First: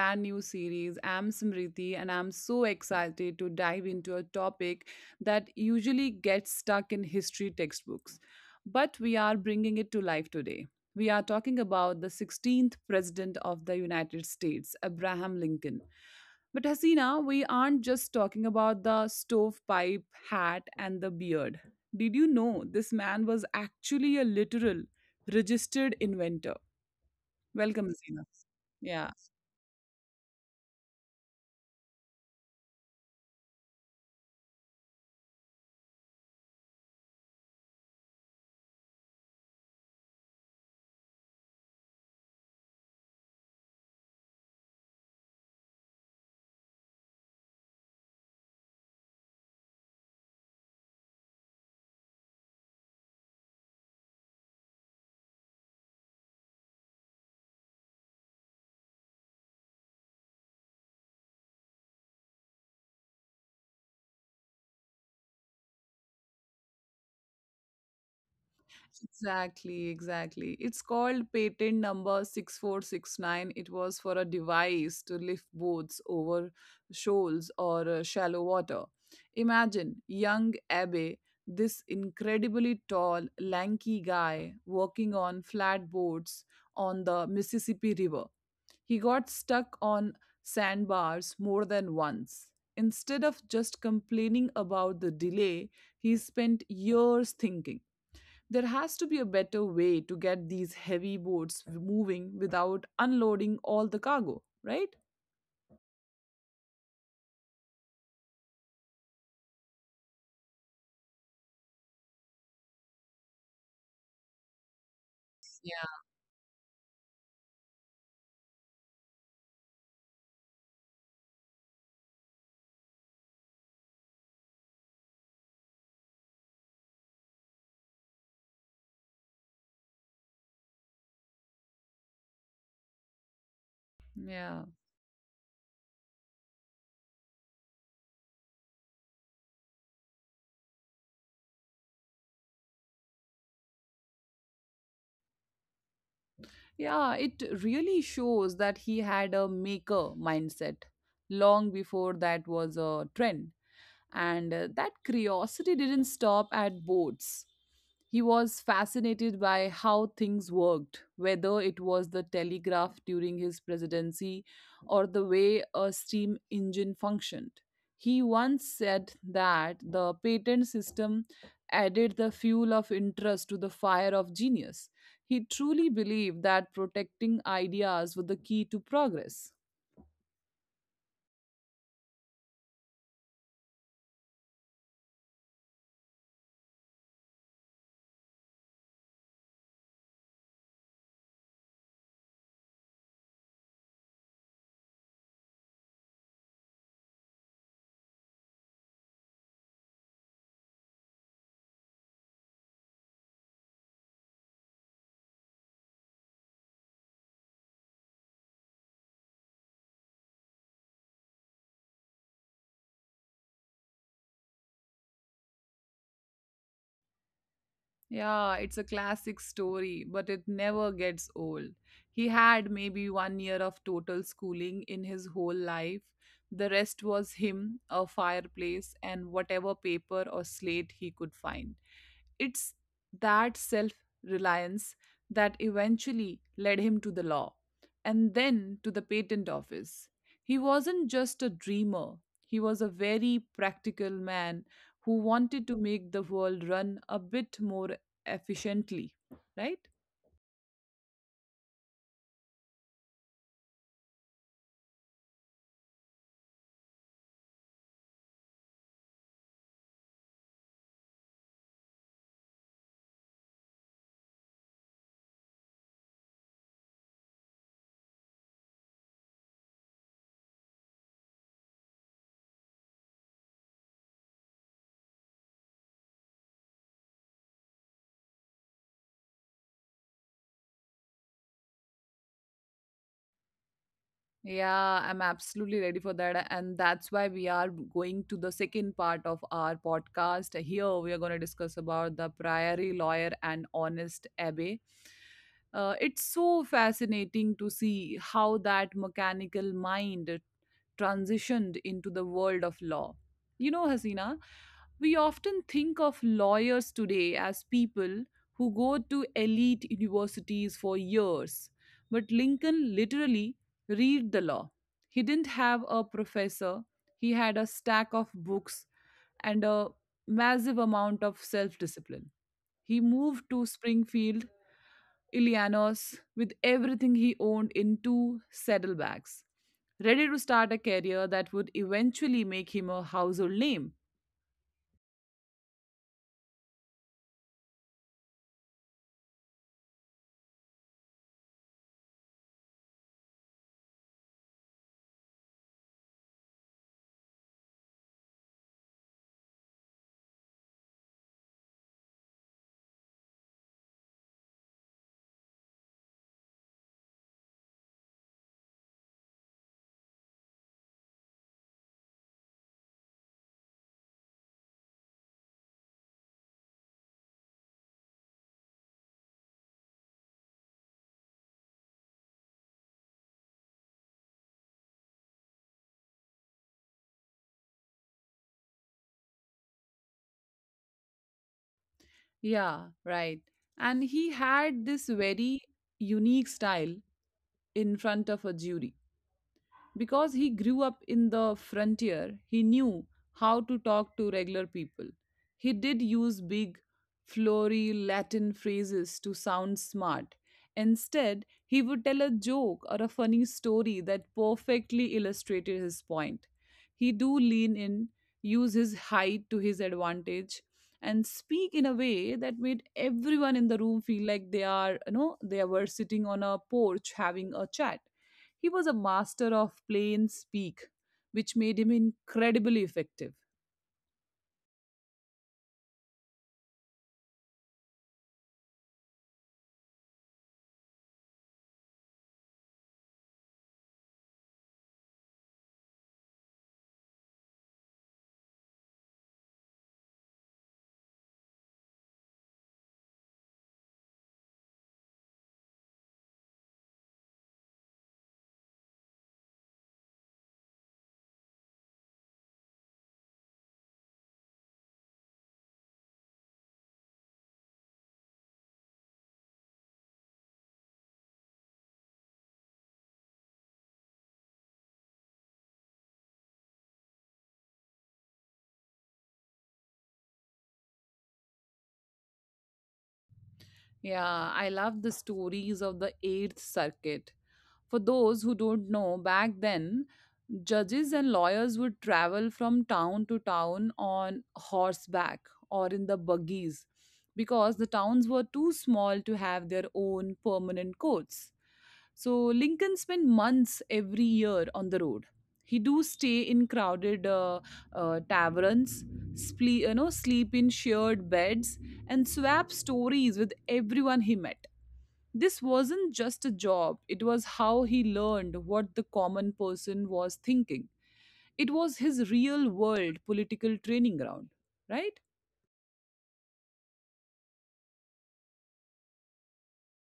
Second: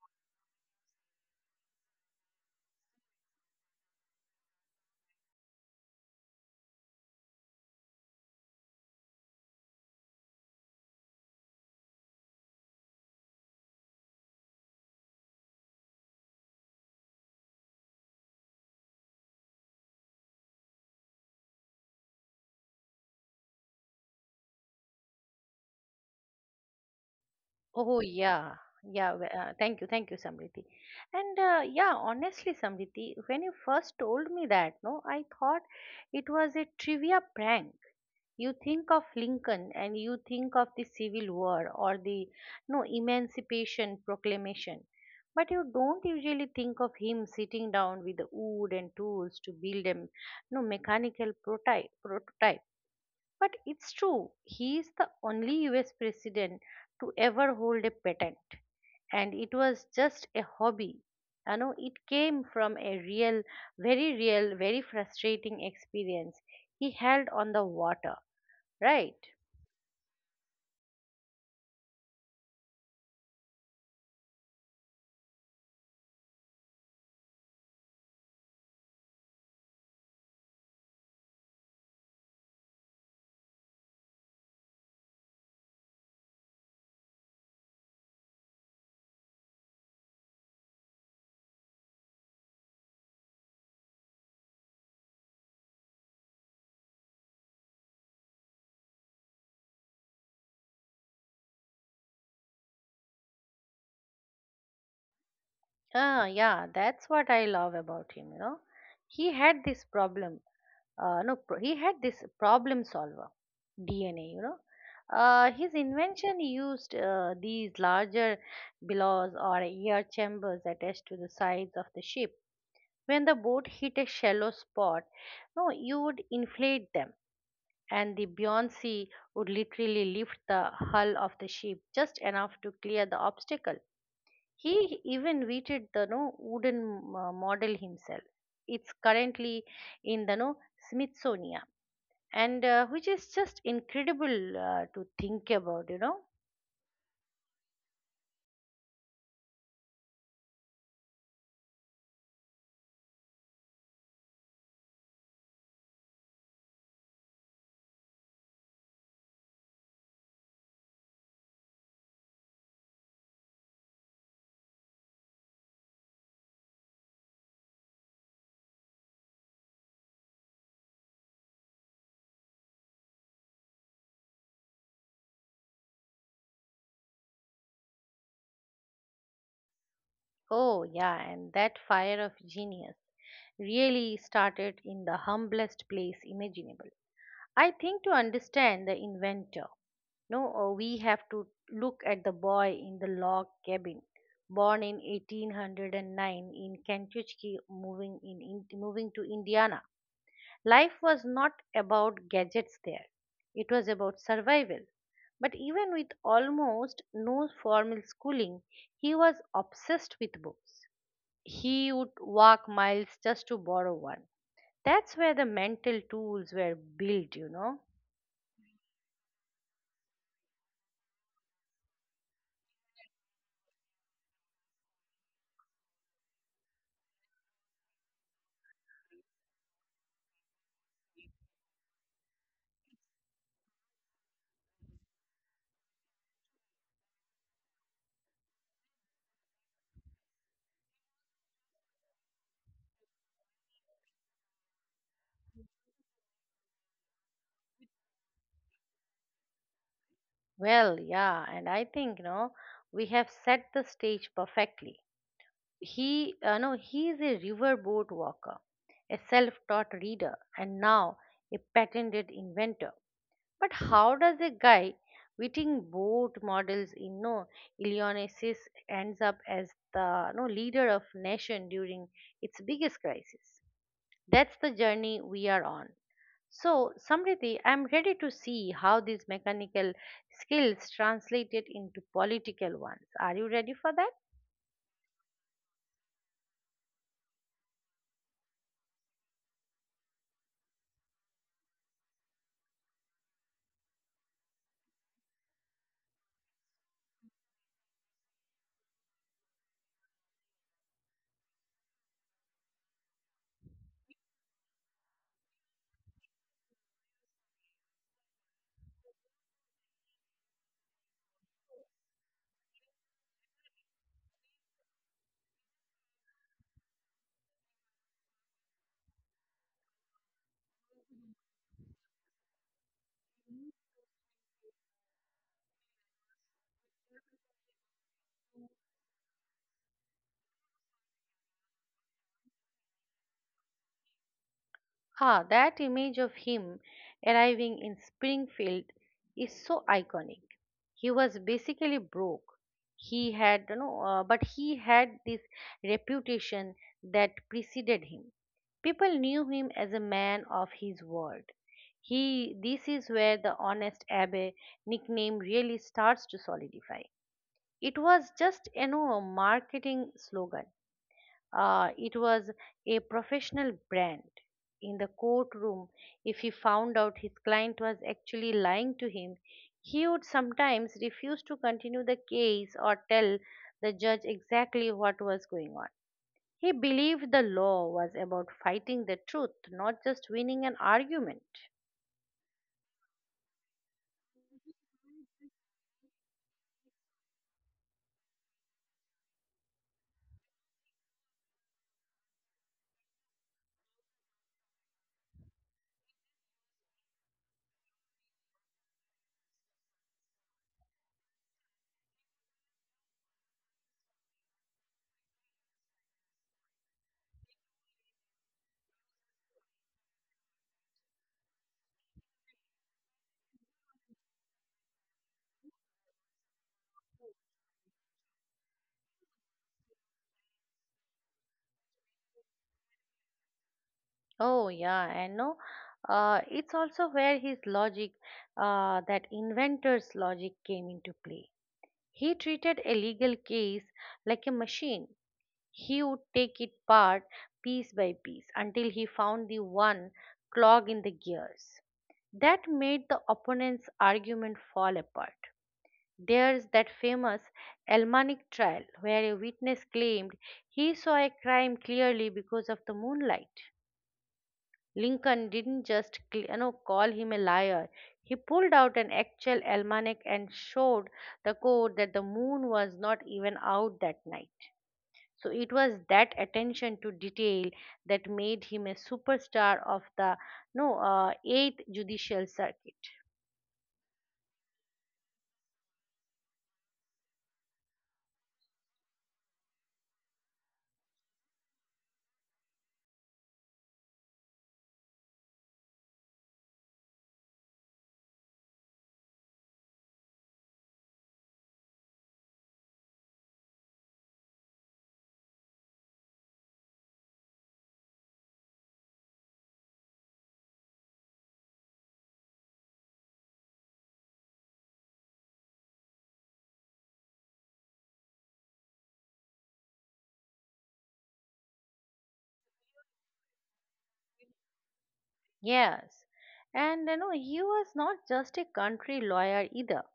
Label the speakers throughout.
Speaker 1: brand new series. I'm Smriti, and I'm so excited to dive into a topic that usually gets stuck in history textbooks. But we are bringing it to life today. We are talking about the 16th President of the United States, Abraham Lincoln. But Hasina, we aren't just talking about the stovepipe hat and the beard. Did you know this man was actually a literal registered inventor? Welcome,
Speaker 2: Oh,
Speaker 1: Zina.
Speaker 2: yeah, yeah.
Speaker 1: Yeah,
Speaker 2: Thank you, Samriti. And, yeah, honestly, Samriti, when you first told me that, no, I thought it was a trivia prank. You think of Lincoln and you think of the Civil War or the no Emancipation Proclamation, but you don't usually think of him sitting down with the wood and tools to build a m- no mechanical prototype. But it's true, he is the only US president to ever hold a patent. And it was just a hobby. You know, it came from a real, very real, very frustrating experience he held on the water, right?
Speaker 1: exactly. It's called patent number 6469. It was for a device to lift boats over shoals or shallow water. Imagine young Abe, this incredibly tall, lanky guy, working on flat boards on the Mississippi River. He got stuck on sandbars more than once. Instead of just complaining about the delay, he spent years thinking. There has to be a better way to get these heavy boats moving without unloading all the cargo, right?
Speaker 2: Ah, yeah, that's what I love about him. He had this problem, no pro- he had this problem solver DNA. His
Speaker 1: Yeah.
Speaker 2: invention used these larger billows or air chambers attached to the sides of the ship. When the boat hit a shallow spot, no you would inflate them, and the buoyancy would literally lift the hull of the ship just enough to clear the obstacle.
Speaker 1: Yeah.
Speaker 2: He even weighted the no wooden model himself. It's currently in the no Smithsonian, and, which is just incredible, to think about.
Speaker 1: Yeah, it really shows that he had a maker mindset long before that was a trend. And that curiosity didn't stop at boats. He was fascinated by how things worked, whether it was the telegraph during his presidency or the way a steam engine functioned. He once said that the patent system added the fuel of interest to the fire of genius. He truly believed that protecting ideas was the key to progress.
Speaker 2: Oh, yeah, and that fire of genius really started in the humblest place imaginable. I think to understand the inventor, no, we have to look at the boy in the log cabin, born in 1809 in Kentucky, moving in moving to Indiana. Life was not about gadgets there, it was about survival. But even with almost no formal schooling, he was obsessed with books. He would walk miles just to borrow one. That's where the mental tools were built.
Speaker 1: Yeah, it's a classic story, but it never gets old. He had maybe 1 year of total schooling in his whole life. The rest was him, a fireplace, and whatever paper or slate he could find. It's that self reliance that eventually led him to the law and then to the patent office. He wasn't just a dreamer, he was a very practical man who wanted to make the world run a bit more efficiently, right?
Speaker 2: Well, yeah, and I think, no, we have set the stage perfectly. He, no, he is a riverboat walker, a self taught reader, and now a patented inventor. But how does a guy witting both models in no Illinois ends up as the no leader of nation during its biggest crisis? That's the journey we are on. So, Samriti, I'm ready to see how these mechanical skills translated into political ones. Are you ready for that?
Speaker 1: Yeah, I'm absolutely ready for that. And that's why we are going to the second part of our podcast. Here, we are going to discuss about the Priory Lawyer and Honest Abbey. It's so fascinating to see how that mechanical mind transitioned into the world of law. You know, Hasina, we often think of lawyers today as people who go to elite universities for years. But Lincoln literally read the law. He didn't have a professor, he had a stack of books and a massive amount of self discipline. He moved to Springfield, Illinois, with everything he owned in two saddlebags, ready to start a career that would eventually make him a household name.
Speaker 2: Ah, that image of him arriving in Springfield is so iconic. He was basically broke. He had, but he had this reputation that preceded him. People knew him as a man of his word. This is where the honest Abbe nickname really starts to solidify. It was just, a marketing slogan. It was a professional brand. In the courtroom, if he found out his client was actually lying to him, he would sometimes refuse to continue the case or tell the judge exactly what was going on. He believed the law was about fighting the truth, not just winning an argument.
Speaker 1: Yeah, right. And he had this very unique style in front of a jury. Because he grew up in the frontier, he knew how to talk to regular people. He did use big, flowery Latin phrases to sound smart. Instead, he would tell a joke or a funny story that perfectly illustrated his point. He do lean in, use his height to his advantage, and speak in a way that made everyone in the room feel like they are, you know, they were sitting on a porch having a chat. He was a master of plain speak, which made him incredibly effective.
Speaker 2: Oh, yeah, I know. It's also where his logic, that inventor's logic, came into play. He treated a legal case like a machine. He would take it apart piece by piece until he found the one clog in the gears. That made the opponent's argument fall apart. There's that famous Elmanic trial where a witness claimed he saw a crime clearly because of the moonlight. Lincoln didn't just call him a liar. He pulled out an actual almanac and showed the court that the moon was not even out that night. So it was that attention to detail that made him a superstar of the no eighth judicial circuit.
Speaker 1: Yeah, I love the stories of the Eighth Circuit. For those who don't know, back then, judges and lawyers would travel from town to town on horseback or in the buggies because the towns were too small to have their own permanent courts. So Lincoln spent months every year on the road. He do stay in crowded taverns, sleep in shared beds, and swap stories with everyone he met. This wasn't just a job, it was how he learned what the common person was thinking. It was his real world political training ground, right?
Speaker 2: Yes, and you know he was not just a country lawyer either.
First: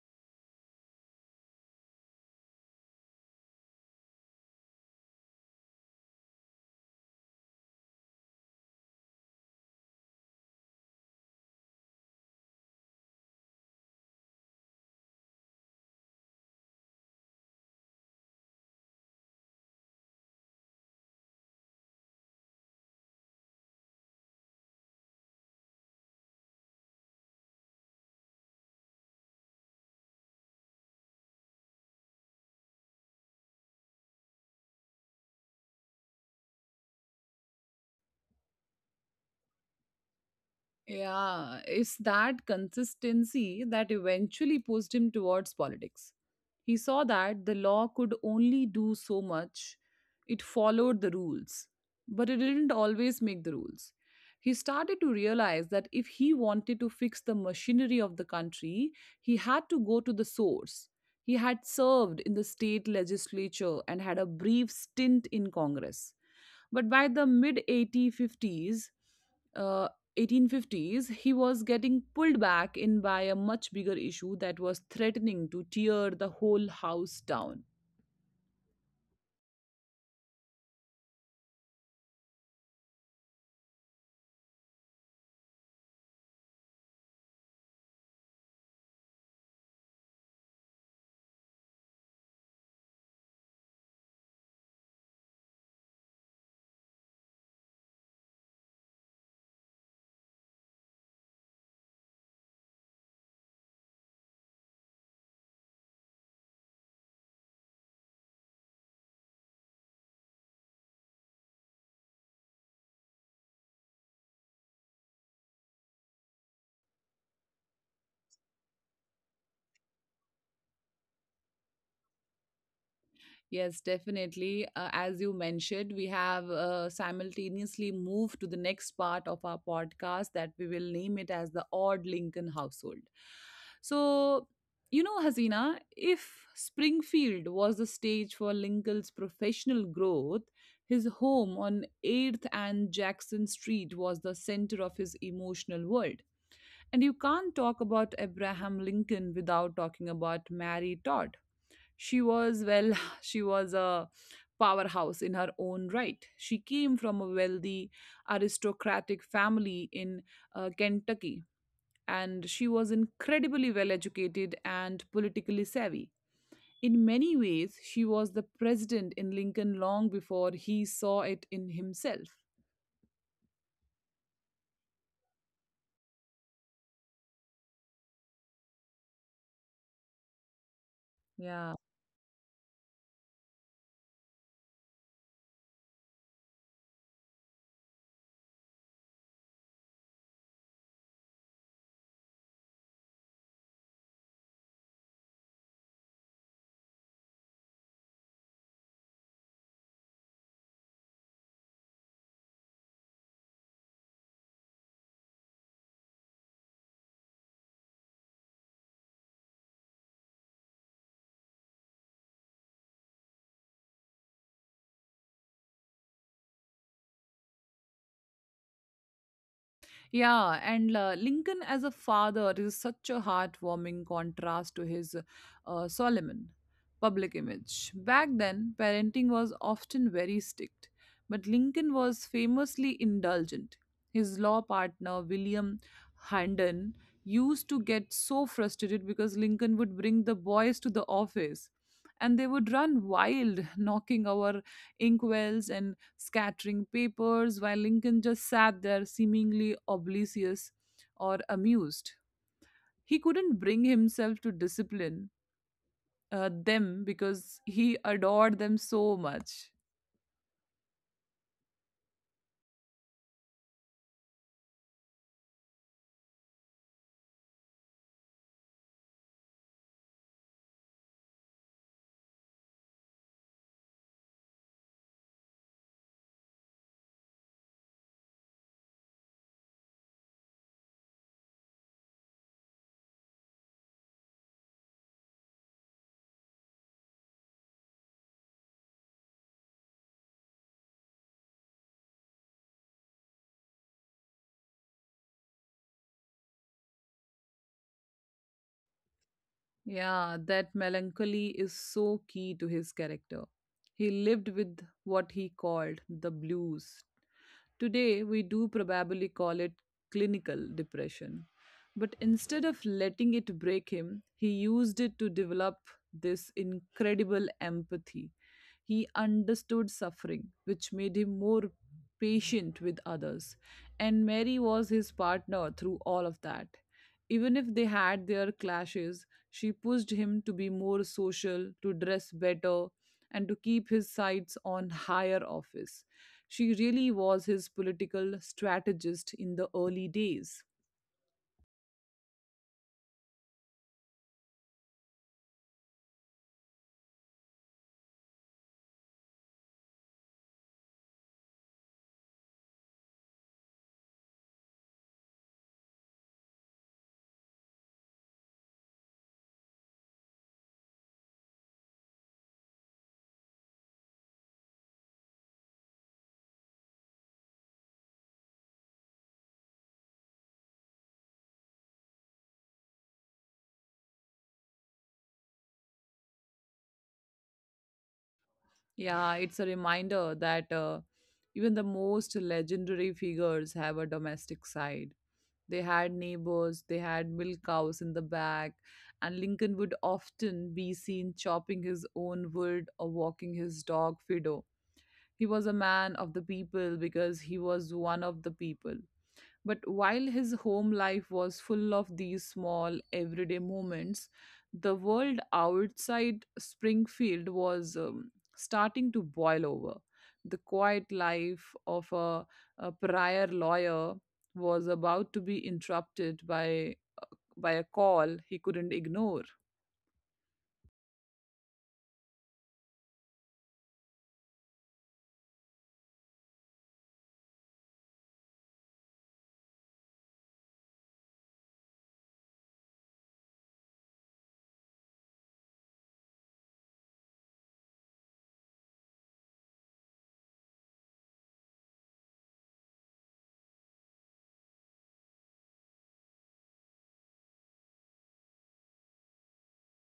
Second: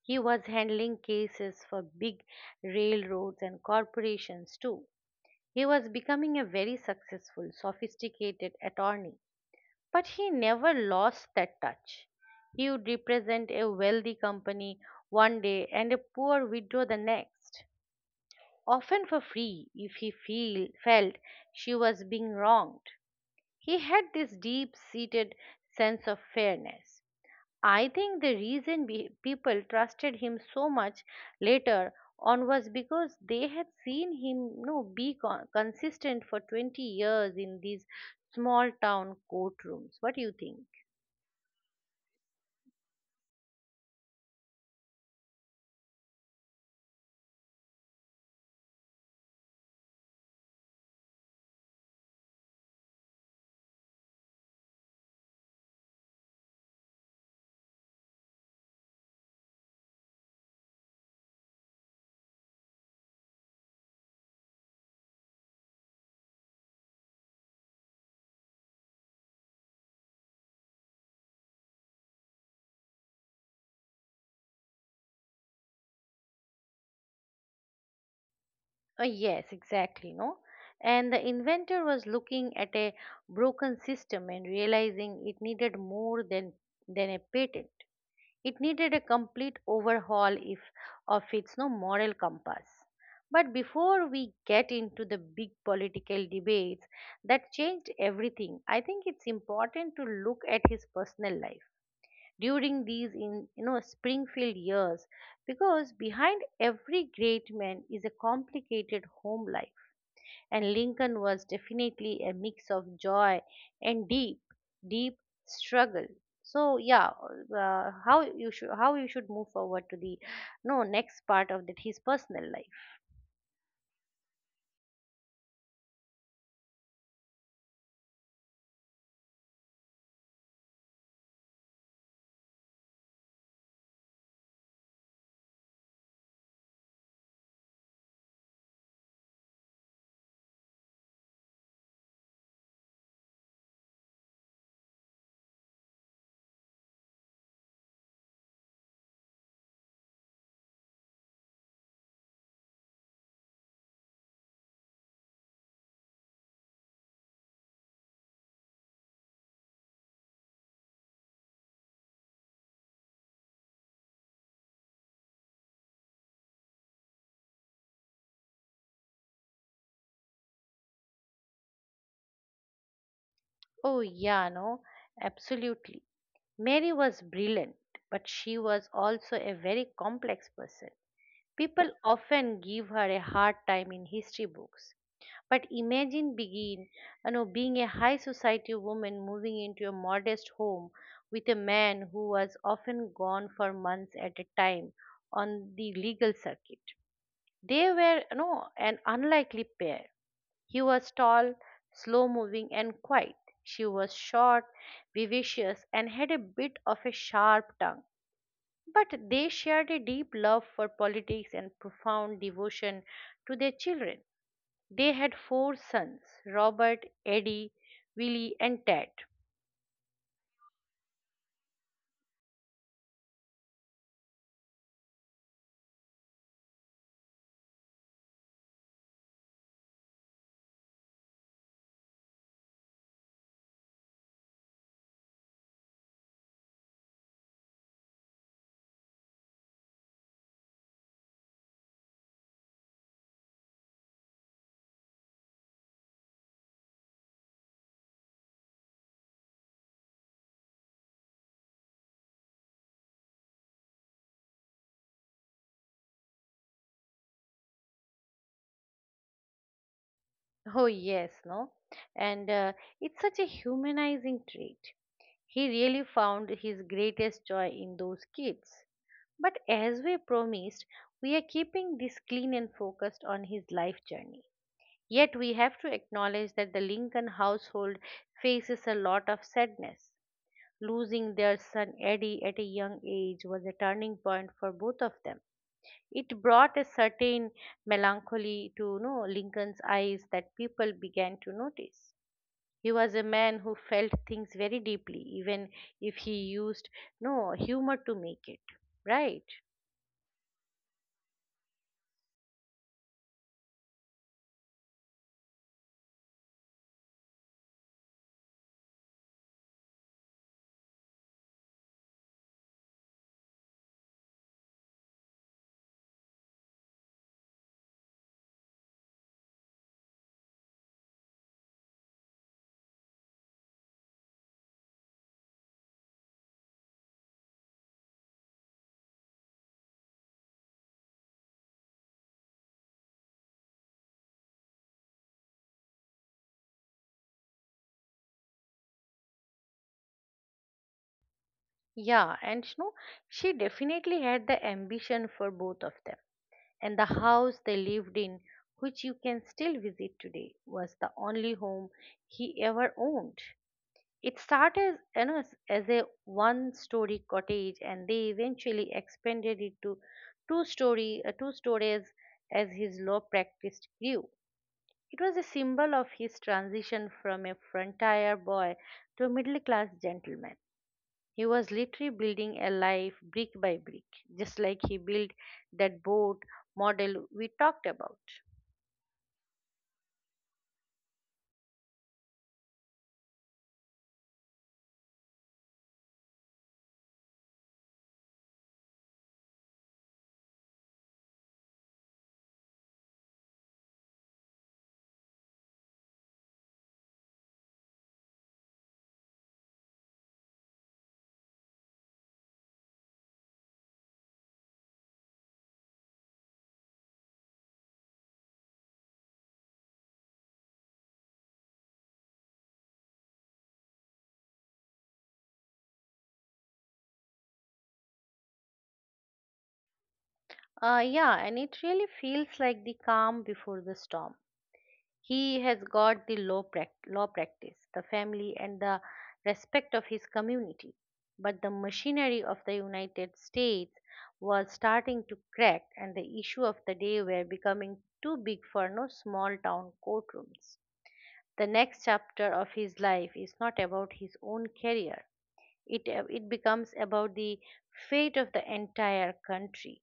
Speaker 2: He was handling cases for big railroads and corporations too. He was becoming a very successful, sophisticated attorney, but he never lost that touch. He would represent a wealthy company one day and a poor widow the next, often for free if he felt she was being wronged. He had this deep seated sense of fairness. I think the reason people trusted him so much later on was because they had seen him, consistent for 20 years in these small town courtrooms. What do you think?
Speaker 1: Yeah, it's that consistency that eventually pushed him towards politics. He saw that the law could only do so much. It followed the rules, but it didn't always make the rules. He started to realize that if he wanted to fix the machinery of the country, he had to go to the source. He had served in the state legislature and had a brief stint in Congress. But by the mid 1850s, uh. 1850s, he was getting pulled back in by a much bigger issue that was threatening to tear the whole house down.
Speaker 2: Yes, exactly, no? And the inventor was looking at a broken system and realizing it needed more than a patent. It needed a complete overhaul if, of its no moral compass. But before we get into the big political debates that changed everything, I think it's important to look at his personal life during these in you know Springfield years because behind every great man is a complicated home life and Lincoln was definitely a mix of joy and deep, deep struggle. So yeah, how you should move forward to the no next part of that his personal life.
Speaker 1: Yes, definitely. As you mentioned, we have simultaneously moved to the next part of our podcast that we will name it as the Odd Lincoln Household. So, you know, Hasina, if Springfield was the stage for Lincoln's professional growth, his home on 8th and Jackson Street was the center of his emotional world. And you can't talk about Abraham Lincoln without talking about Mary Todd. She was, well, she was a powerhouse in her own right. She came from a wealthy aristocratic family in Kentucky, and she was incredibly well educated and politically savvy. In many ways, she was the president in Lincoln long before he saw it in himself.
Speaker 2: Oh, yeah, no, absolutely. Mary was brilliant, but she was also a very complex person.
Speaker 1: Yeah.
Speaker 2: People often give her a hard time in history books. But imagine being a high society woman moving into a modest home with a man who was often gone for months at a time on the legal circuit. They were, an unlikely pair. He was tall, slow moving, and quiet. She was short, vivacious, and had a bit of a sharp tongue. But they shared a deep love for politics and profound devotion to their children. They had four sons: Robert, Eddie, Willie, and Ted.
Speaker 1: Yeah, and Lincoln as a father is such a heartwarming contrast to his Solomon public image. Back then, parenting was often very strict, but Lincoln was famously indulgent. His law partner, William Handon, used to get so frustrated because Lincoln would bring the boys to the office and they would run wild, knocking over inkwells and scattering papers, while Lincoln just sat there seemingly oblivious or amused. He couldn't bring himself to discipline them because he adored them so much.
Speaker 2: Oh, yes, no? And, it's such a humanizing trait. He really found his greatest joy in those kids. But as we promised, we are keeping this clean and focused on his life journey. Yet we have to acknowledge that the Lincoln household faces a lot of sadness. Losing their son Eddie at a young age was a turning point for both of them. It brought a certain melancholy to, Lincoln's eyes that people began to notice. He was a man who felt things very deeply, even if he used no humor to make it. Right?
Speaker 1: Yeah, that melancholy is so key to his character. He lived with what he called the blues. Today, we do probably call it clinical depression. But instead of letting it break him, he used it to develop this incredible empathy. He understood suffering, which made him more patient with others. And Mary was his partner through all of that. Even if they had their clashes, she pushed him to be more social, to dress better, and to keep his sights on higher office. She really was his political strategist in the early days.
Speaker 2: Yeah, and, she definitely had the ambition for both of them. And the house they lived in, which you can still visit today, was the only home he ever owned. It started, as a one story cottage, and they eventually expanded it to two stories as his law practice grew. It was a symbol of his transition from a frontier boy to a middle class gentleman. He was literally building a life brick by brick, just like he built that boat model we talked about.
Speaker 1: Yeah, it's a reminder that even the most legendary figures have a domestic side. They had neighbors, they had milk cows in the back, and Lincoln would often be seen chopping his own wood or walking his dog Fido. He was a man of the people because he was one of the people. But while his home life was full of these small, everyday moments, the world outside Springfield was starting to boil over. The quiet life of a prior lawyer was about to be interrupted by a call he couldn't ignore.
Speaker 2: Yeah, and it really feels like the calm before the storm. He has got the law practice, the family, and the respect of his community. But the machinery of the United States was starting to crack, and the issues of the day were becoming too big for no small town courtrooms. The next chapter of his life is not about his own career, it becomes about the fate of the entire country.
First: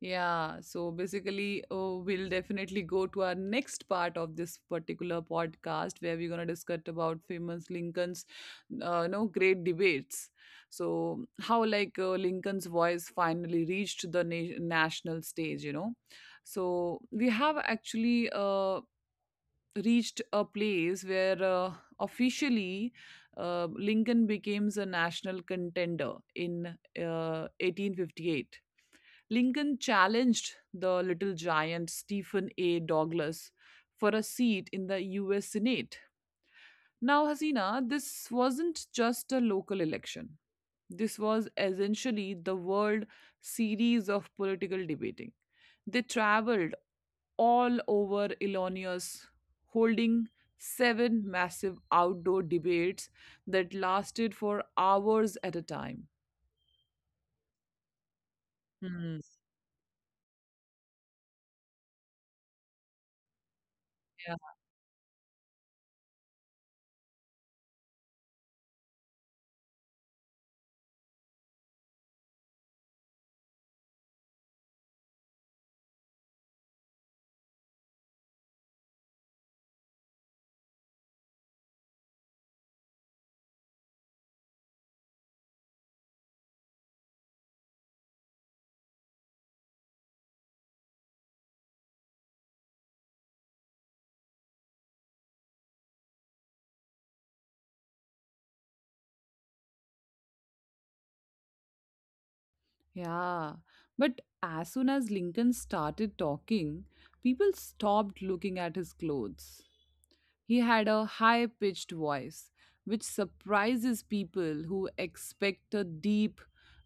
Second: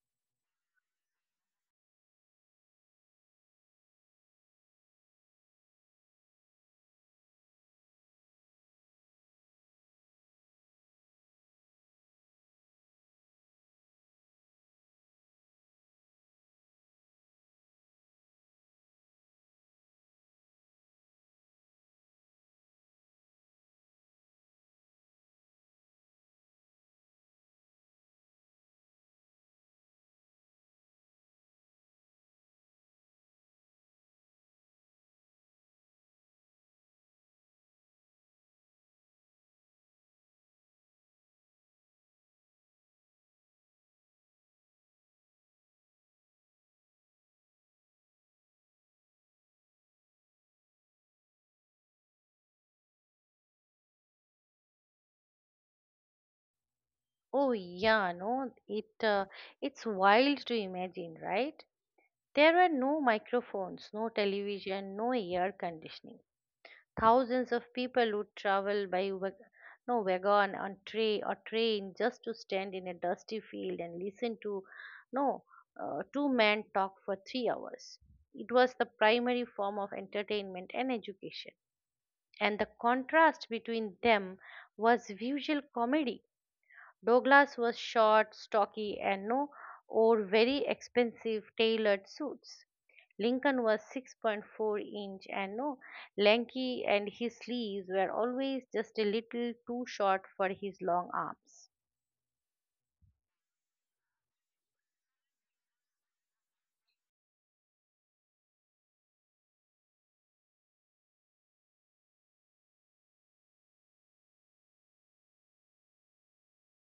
Speaker 1: Yeah, so basically, oh, we'll definitely go to our next part of this particular podcast where we're going to discuss about famous Lincoln's, no, great debates. So how like Lincoln's voice finally reached the national stage, you know. So we have actually reached a place where officially Lincoln becomes a national contender in 1858. Lincoln challenged the little giant Stephen A. Douglas for a seat in the US Senate. Now, Hasina, this wasn't just a local election. This was essentially the world series of political debating. They traveled all over Illinois, holding seven massive outdoor debates that lasted for hours at a time.
Speaker 2: Oh, yeah, no,
Speaker 1: Hmm.
Speaker 2: it's wild to imagine, right? There were no microphones, no television, no air conditioning. Thousands of people would travel by wag- no wagon on tray or train just to stand in a dusty field and listen to no two men talk for 3 hours. It was the primary form of entertainment and education. And the contrast between them was visual comedy. Douglas was short, stocky, and no wore very expensive tailored suits. Lincoln was 6.4 inch and no lanky, and his sleeves were always just a little too short for his long arms.
Speaker 1: Yeah, but as soon as Lincoln started talking, people stopped looking at his clothes. He had a high pitched voice, which surprises people who expect a deep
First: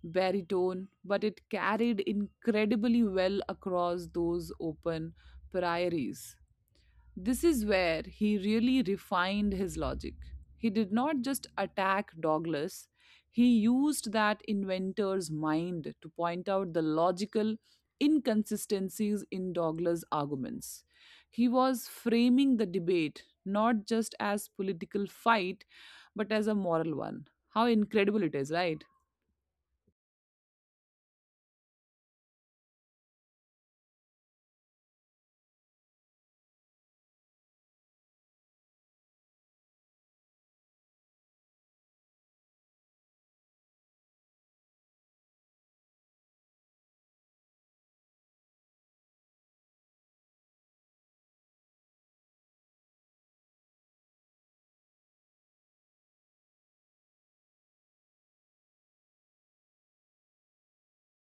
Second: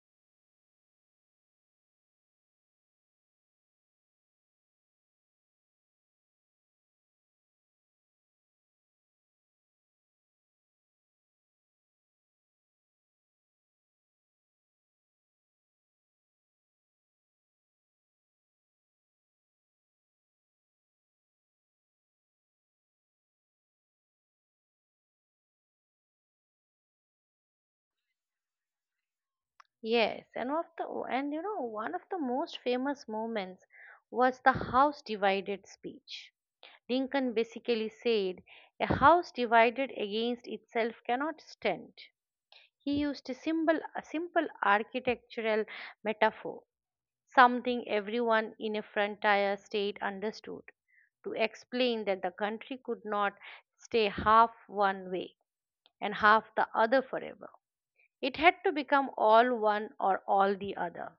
Speaker 1: baritone, but it carried incredibly well across those open prairies. This is where he really refined his logic. He did not just attack Douglas, he used that inventor's mind to point out the logical inconsistencies in Douglas' arguments. He was framing the debate not just as political fight but as a moral one. How incredible it is, right?
Speaker 2: Yes, and of the and you know one of the most famous moments was the house divided speech. Lincoln basically said, "A house divided against itself cannot stand." He used a simple architectural metaphor, something everyone in a frontier state understood, to explain that the country could not stay half one way and half the other forever. It had to become all one or all the other.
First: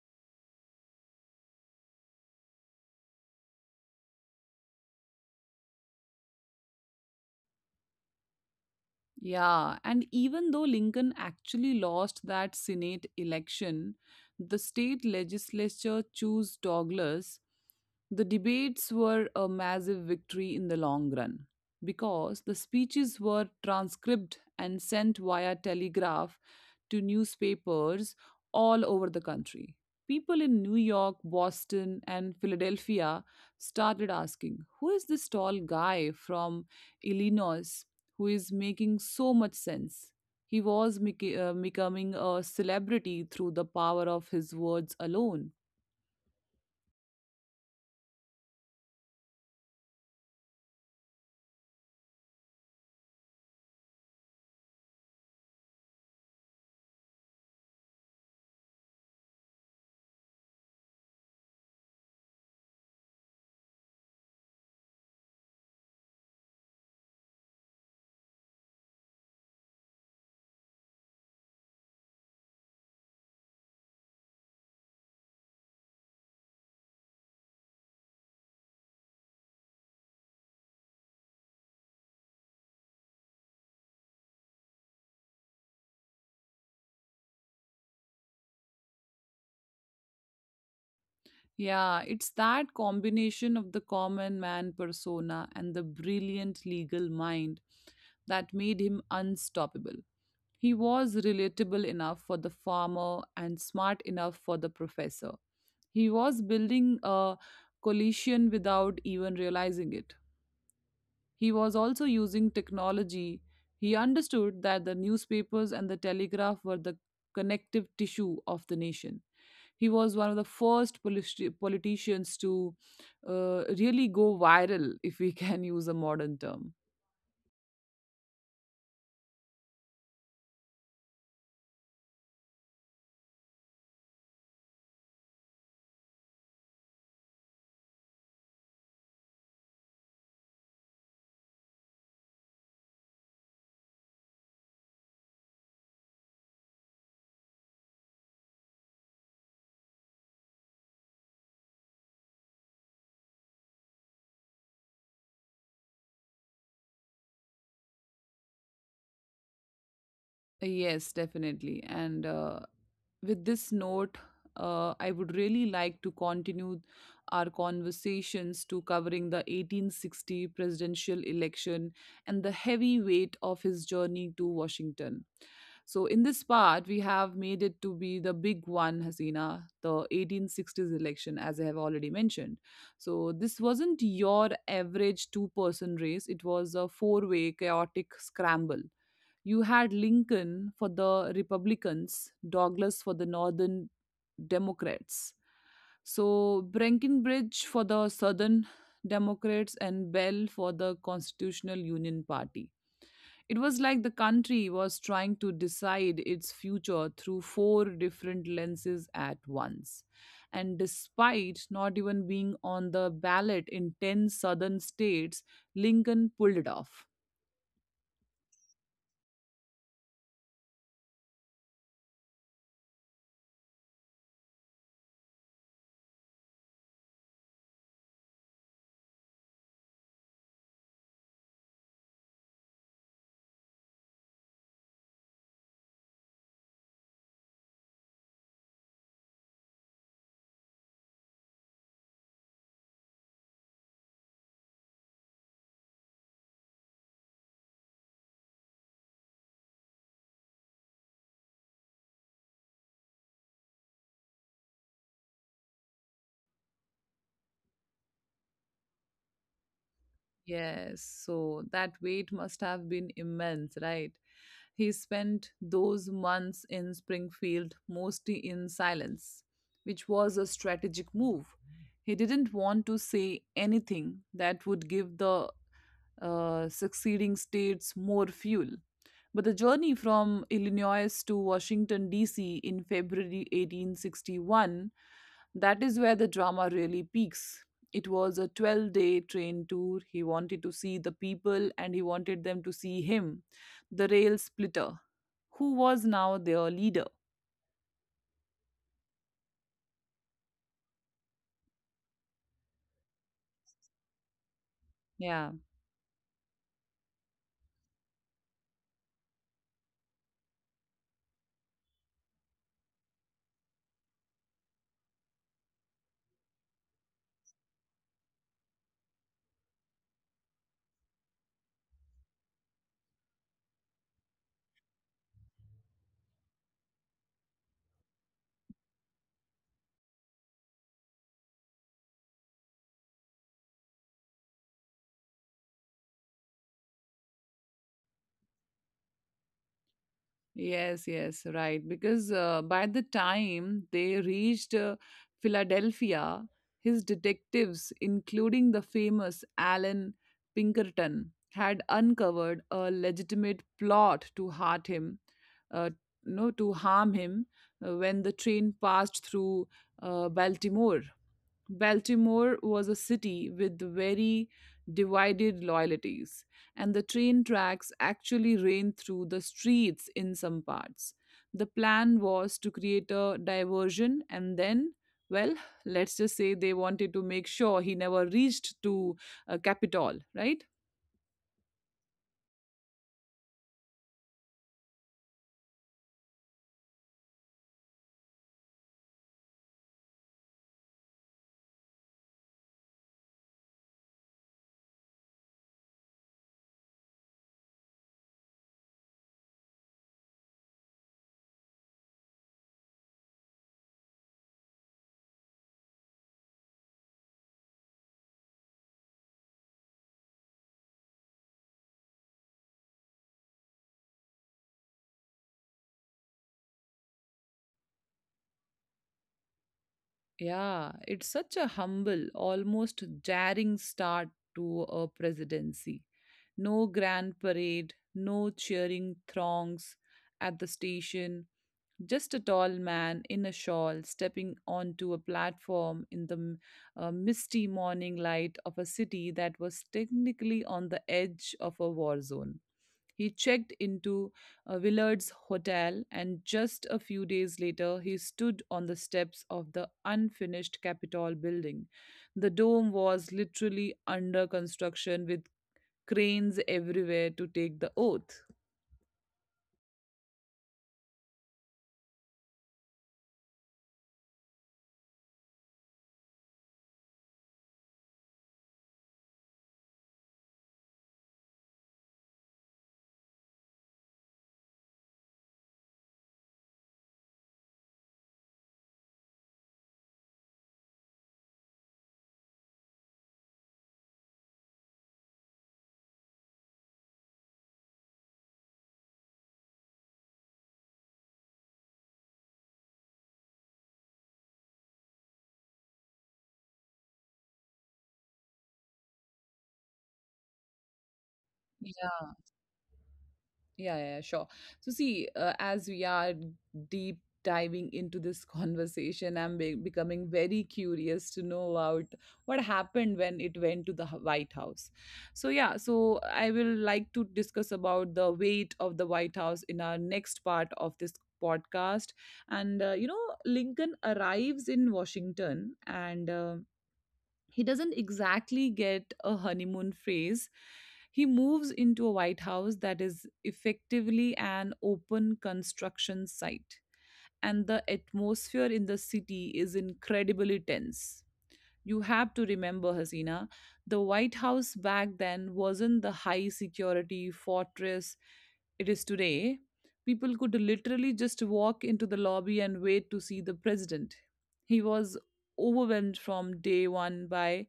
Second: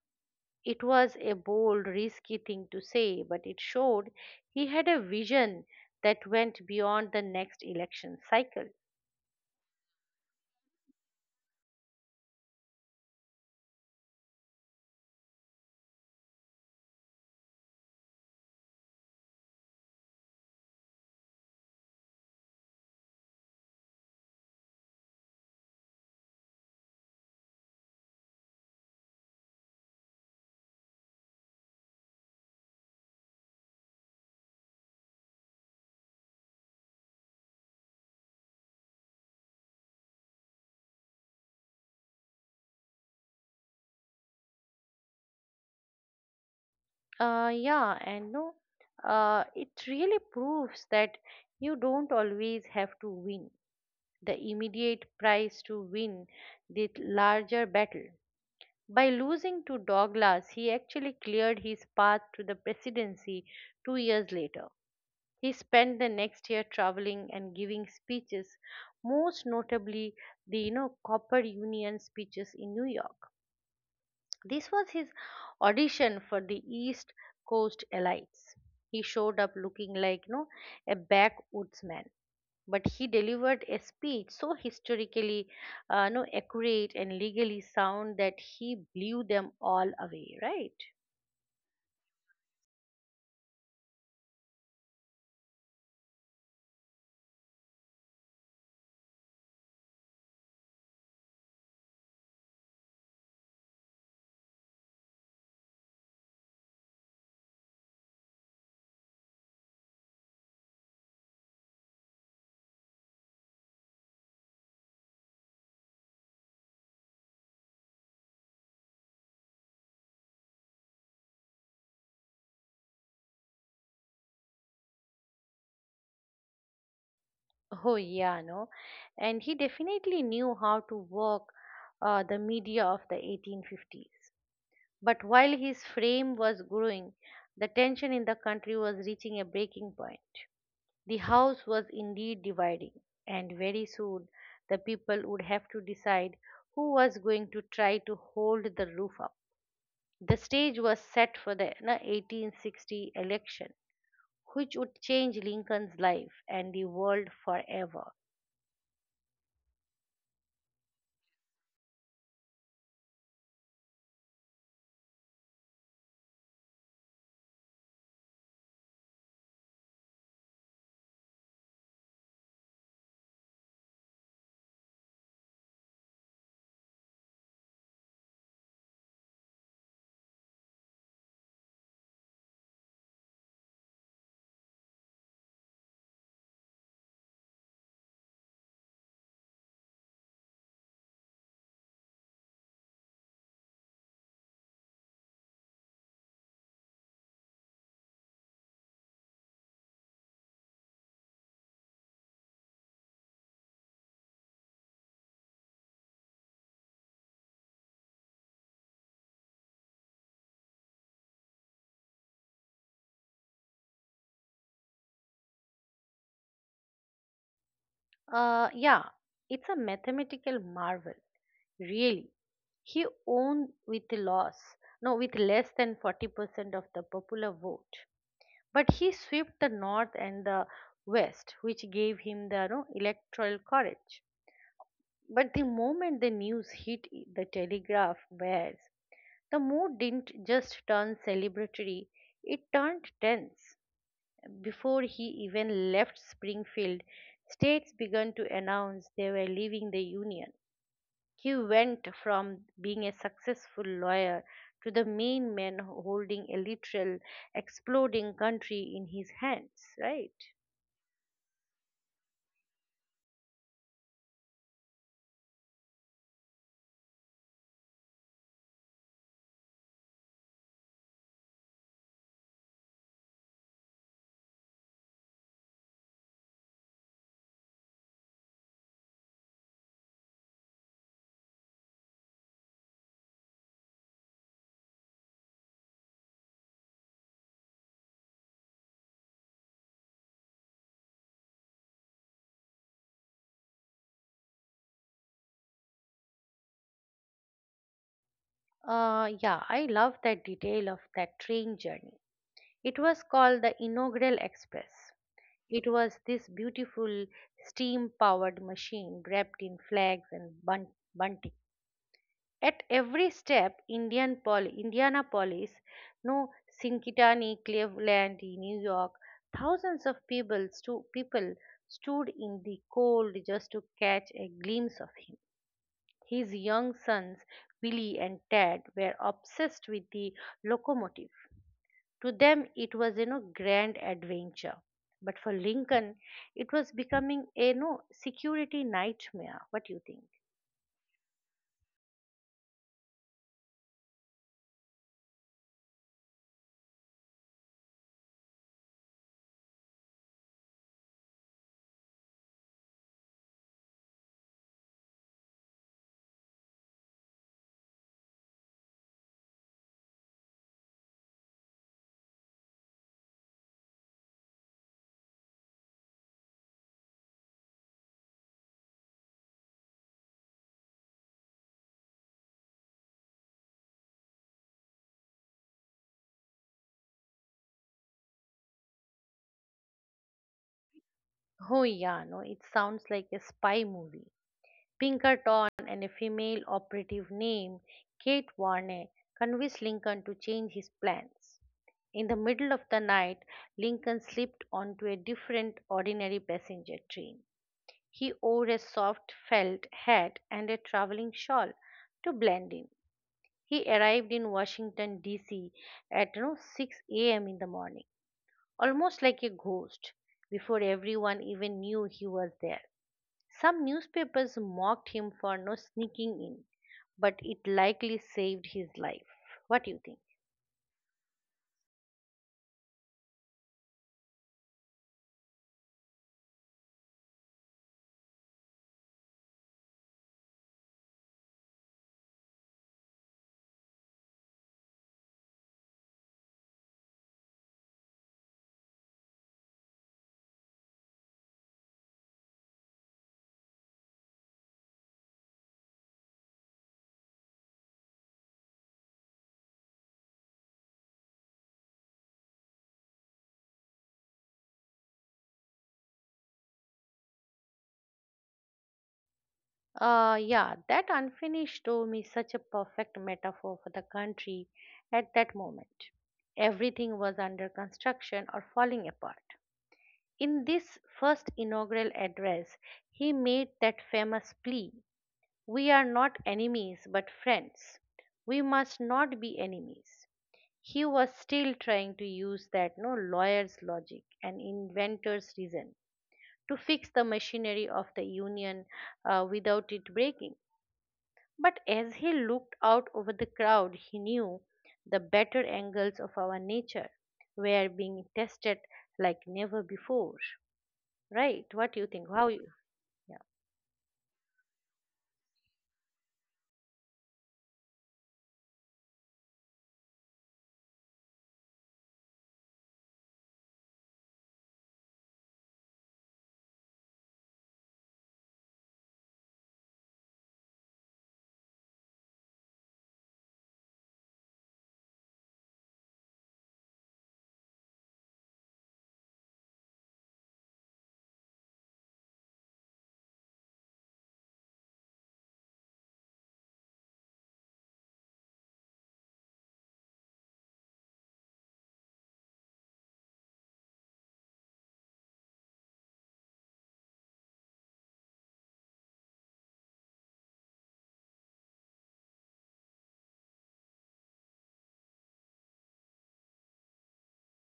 Speaker 2: It was a bold, risky thing to say, but it showed he had a vision that went beyond the next election cycle.
Speaker 1: Yeah, and even though Lincoln actually lost that Senate election, the state legislature chose Douglas. The debates were a massive victory in the long run because the speeches were transcribed and sent via telegraph to newspapers all over the country. People in New York, Boston, and Philadelphia started asking, "Who is this tall guy from Illinois who is making so much sense?" He was becoming a celebrity through the power of his words alone.
Speaker 2: Yeah, and, no, it really proves that you don't always have to win the immediate prize to win the larger battle. By losing to Douglas, he actually cleared his path to the presidency 2 years later. He spent the next year traveling and giving speeches, most notably the, Copper Union speeches in New York. This was his audition for the East Coast elites. He showed up looking like, a backwoodsman, but he delivered a speech so historically, no, accurate and legally sound that he blew them all away, right?
Speaker 1: Yeah, it's that combination of the common man persona and the brilliant legal mind that made him unstoppable. He was relatable enough for the farmer and smart enough for the professor. He was building a coalition without even realizing it. He was also using technology. He understood that the newspapers and the telegraph were the connective tissue of the nation. He was one of the first politicians to really go viral, if we can use a modern term.
Speaker 2: Oh, yeah, no. And he definitely knew how to work, the media of the 1850s. But while his fame was growing, the tension in the country was reaching a breaking point. The house was indeed dividing, and very soon the people would have to decide who was going to try to hold the roof up. The stage was set for the 1860 election, which would change Lincoln's life and the world forever.
Speaker 1: Yes, definitely. And with this note, I would really like to continue our conversations to covering the 1860 presidential election and the heavy weight of his journey to Washington. So, in this part, we have made it to be the big one, Hasina, the 1860s election, as I have already mentioned. So, this wasn't your average two-person race, it was a four-way chaotic scramble. You had Lincoln for the Republicans, Douglas for the Northern Democrats. So Breckinridge for the Southern Democrats and Bell for the Constitutional Union Party. It was like the country was trying to decide its future through four different lenses at once. And despite not even being on the ballot in 10 southern states, Lincoln pulled it off.
Speaker 2: Yeah, it's a mathematical marvel, really. He won with loss, no, with less than 40% of the popular vote. But he swept the north and the west, which gave him the electoral courage. But the moment the news hit the telegraph wires, the mood didn't just turn celebratory, it turned tense. Before he even left Springfield, states began to announce they were leaving the Union. He went from being a successful lawyer to the main man holding a literal exploding country in his hands, right?
Speaker 1: Yes, so that weight must have been immense, right? He spent those months in Springfield mostly in silence, which was a strategic move. He didn't want to say anything that would give the succeeding states more fuel. But the journey from Illinois to Washington, D.C. in February 1861, that is where the drama really peaks. It was a 12-day train tour. He wanted to see the people and he wanted them to see him, the rail splitter, who was now their leader.
Speaker 2: Yeah, I love that detail of that train journey. It was called the Inaugural Express.
Speaker 1: Yeah.
Speaker 2: It was this beautiful steam powered machine wrapped in flags and bunting. At every step, Indianapolis, no Cincinnati, Cleveland, New York, thousands of people stood in the cold just to catch a glimpse of him. His young sons, Billy and Tad, were obsessed with the locomotive. To them, it was a no grand adventure. But for Lincoln, it was becoming a no security nightmare. What do you think?
Speaker 1: Yes, yes, right. Because by the time they reached Philadelphia, his detectives, including the famous Alan Pinkerton, had uncovered a legitimate plot to hurt him, uh, no, to harm him when the train passed through Baltimore. Baltimore was a city with very divided loyalties and the train tracks actually ran through the streets in some parts. The plan was to create a diversion and then, well, let's just say they wanted to make sure he never reached to Capitol, right?
Speaker 2: Oh, yeah, no, it sounds like a spy movie. Pinkerton and a female operative named Kate Warner convinced Lincoln to change his plans. In the middle of the night, Lincoln slipped onto a different ordinary passenger train. He wore a soft felt hat and a traveling shawl to blend in. He arrived in Washington, D.C. at 6 a.m. in the morning, almost like a ghost, before everyone even knew he was there. Some newspapers mocked him for no sneaking in, but it likely saved his life. What do you think?
Speaker 1: Yeah, it's such a humble, almost jarring start to a presidency. No grand parade, no cheering throngs at the station. Just a tall man in a shawl stepping onto a platform in the misty morning light of a city that was technically on the edge of a war zone. He checked into Willard's hotel, and just a few days later, he stood on the steps of the unfinished Capitol building. The dome was literally under construction with cranes everywhere to take the oath.
Speaker 2: Yeah, that unfinished dome is such a perfect metaphor for the country at that moment. Everything was under construction or falling apart. In this first inaugural address, he made that famous plea: "We are not enemies but friends. We must not be enemies." He was still trying to use that no lawyer's logic and inventor's reason to fix the machinery of the union without it breaking. But as he looked out over the crowd, he knew the better angles of our nature were being tested like never before. Right? What do you think? How you? Yeah.
Speaker 1: Yeah, yeah, yeah, sure. So, see, as we are deep diving into this conversation, I'm becoming very curious to know about what happened when it went to the White House. So, yeah, so I will like to discuss about the weight of the White House in our next part of this podcast. And, you know, Lincoln arrives in Washington and. He doesn't exactly get a honeymoon phase. He moves into a White House that is effectively an open construction site. And the atmosphere in the city is incredibly tense. You have to remember, Hasina, the White House back then wasn't the high security fortress it is today. People could literally just walk into the lobby and wait to see the president. He was overwhelmed from day one by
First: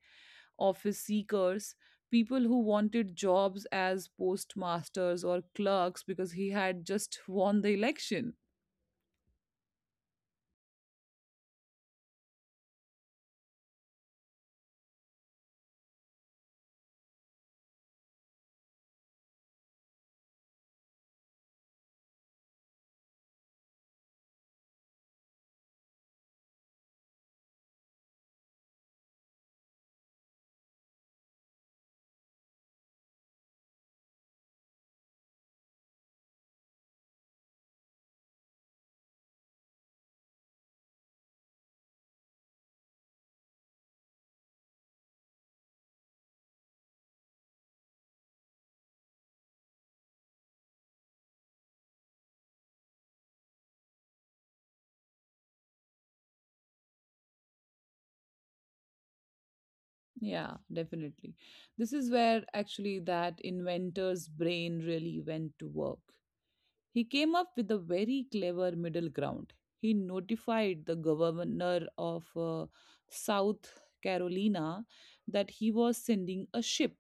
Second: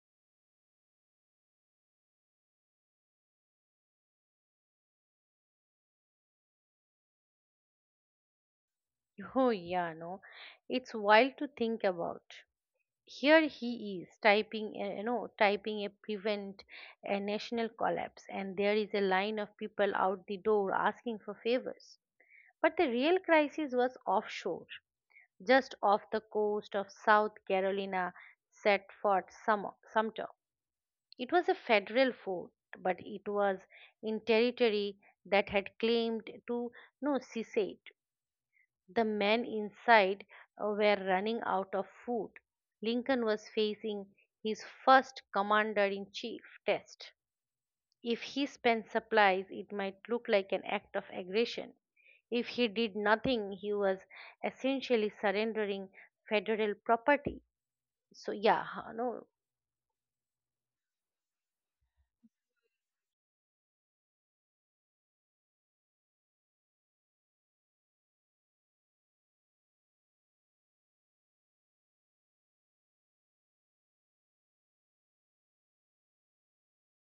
Speaker 1: office seekers, people who wanted jobs as postmasters or clerks because he had just won the election.
Speaker 2: Oh, yeah, no. It's wild to think about. Here he is typing, typing a prevent a national collapse, and there is a line of people out the door asking for favors. But the real crisis was offshore, just off the coast of South Carolina, set Sumter. It was a federal fort, but it was in territory that had claimed to no secede. The men inside were running out of food. Lincoln was facing his first commander in chief test. If he spent supplies, it might look like an act of aggression. If he did nothing, he was essentially surrendering federal property. So yeah, huh, no.
Speaker 1: Yeah, definitely. This is where actually that inventor's brain really went to work. He came up with a very clever middle ground. He notified the governor of South Carolina that he was sending a ship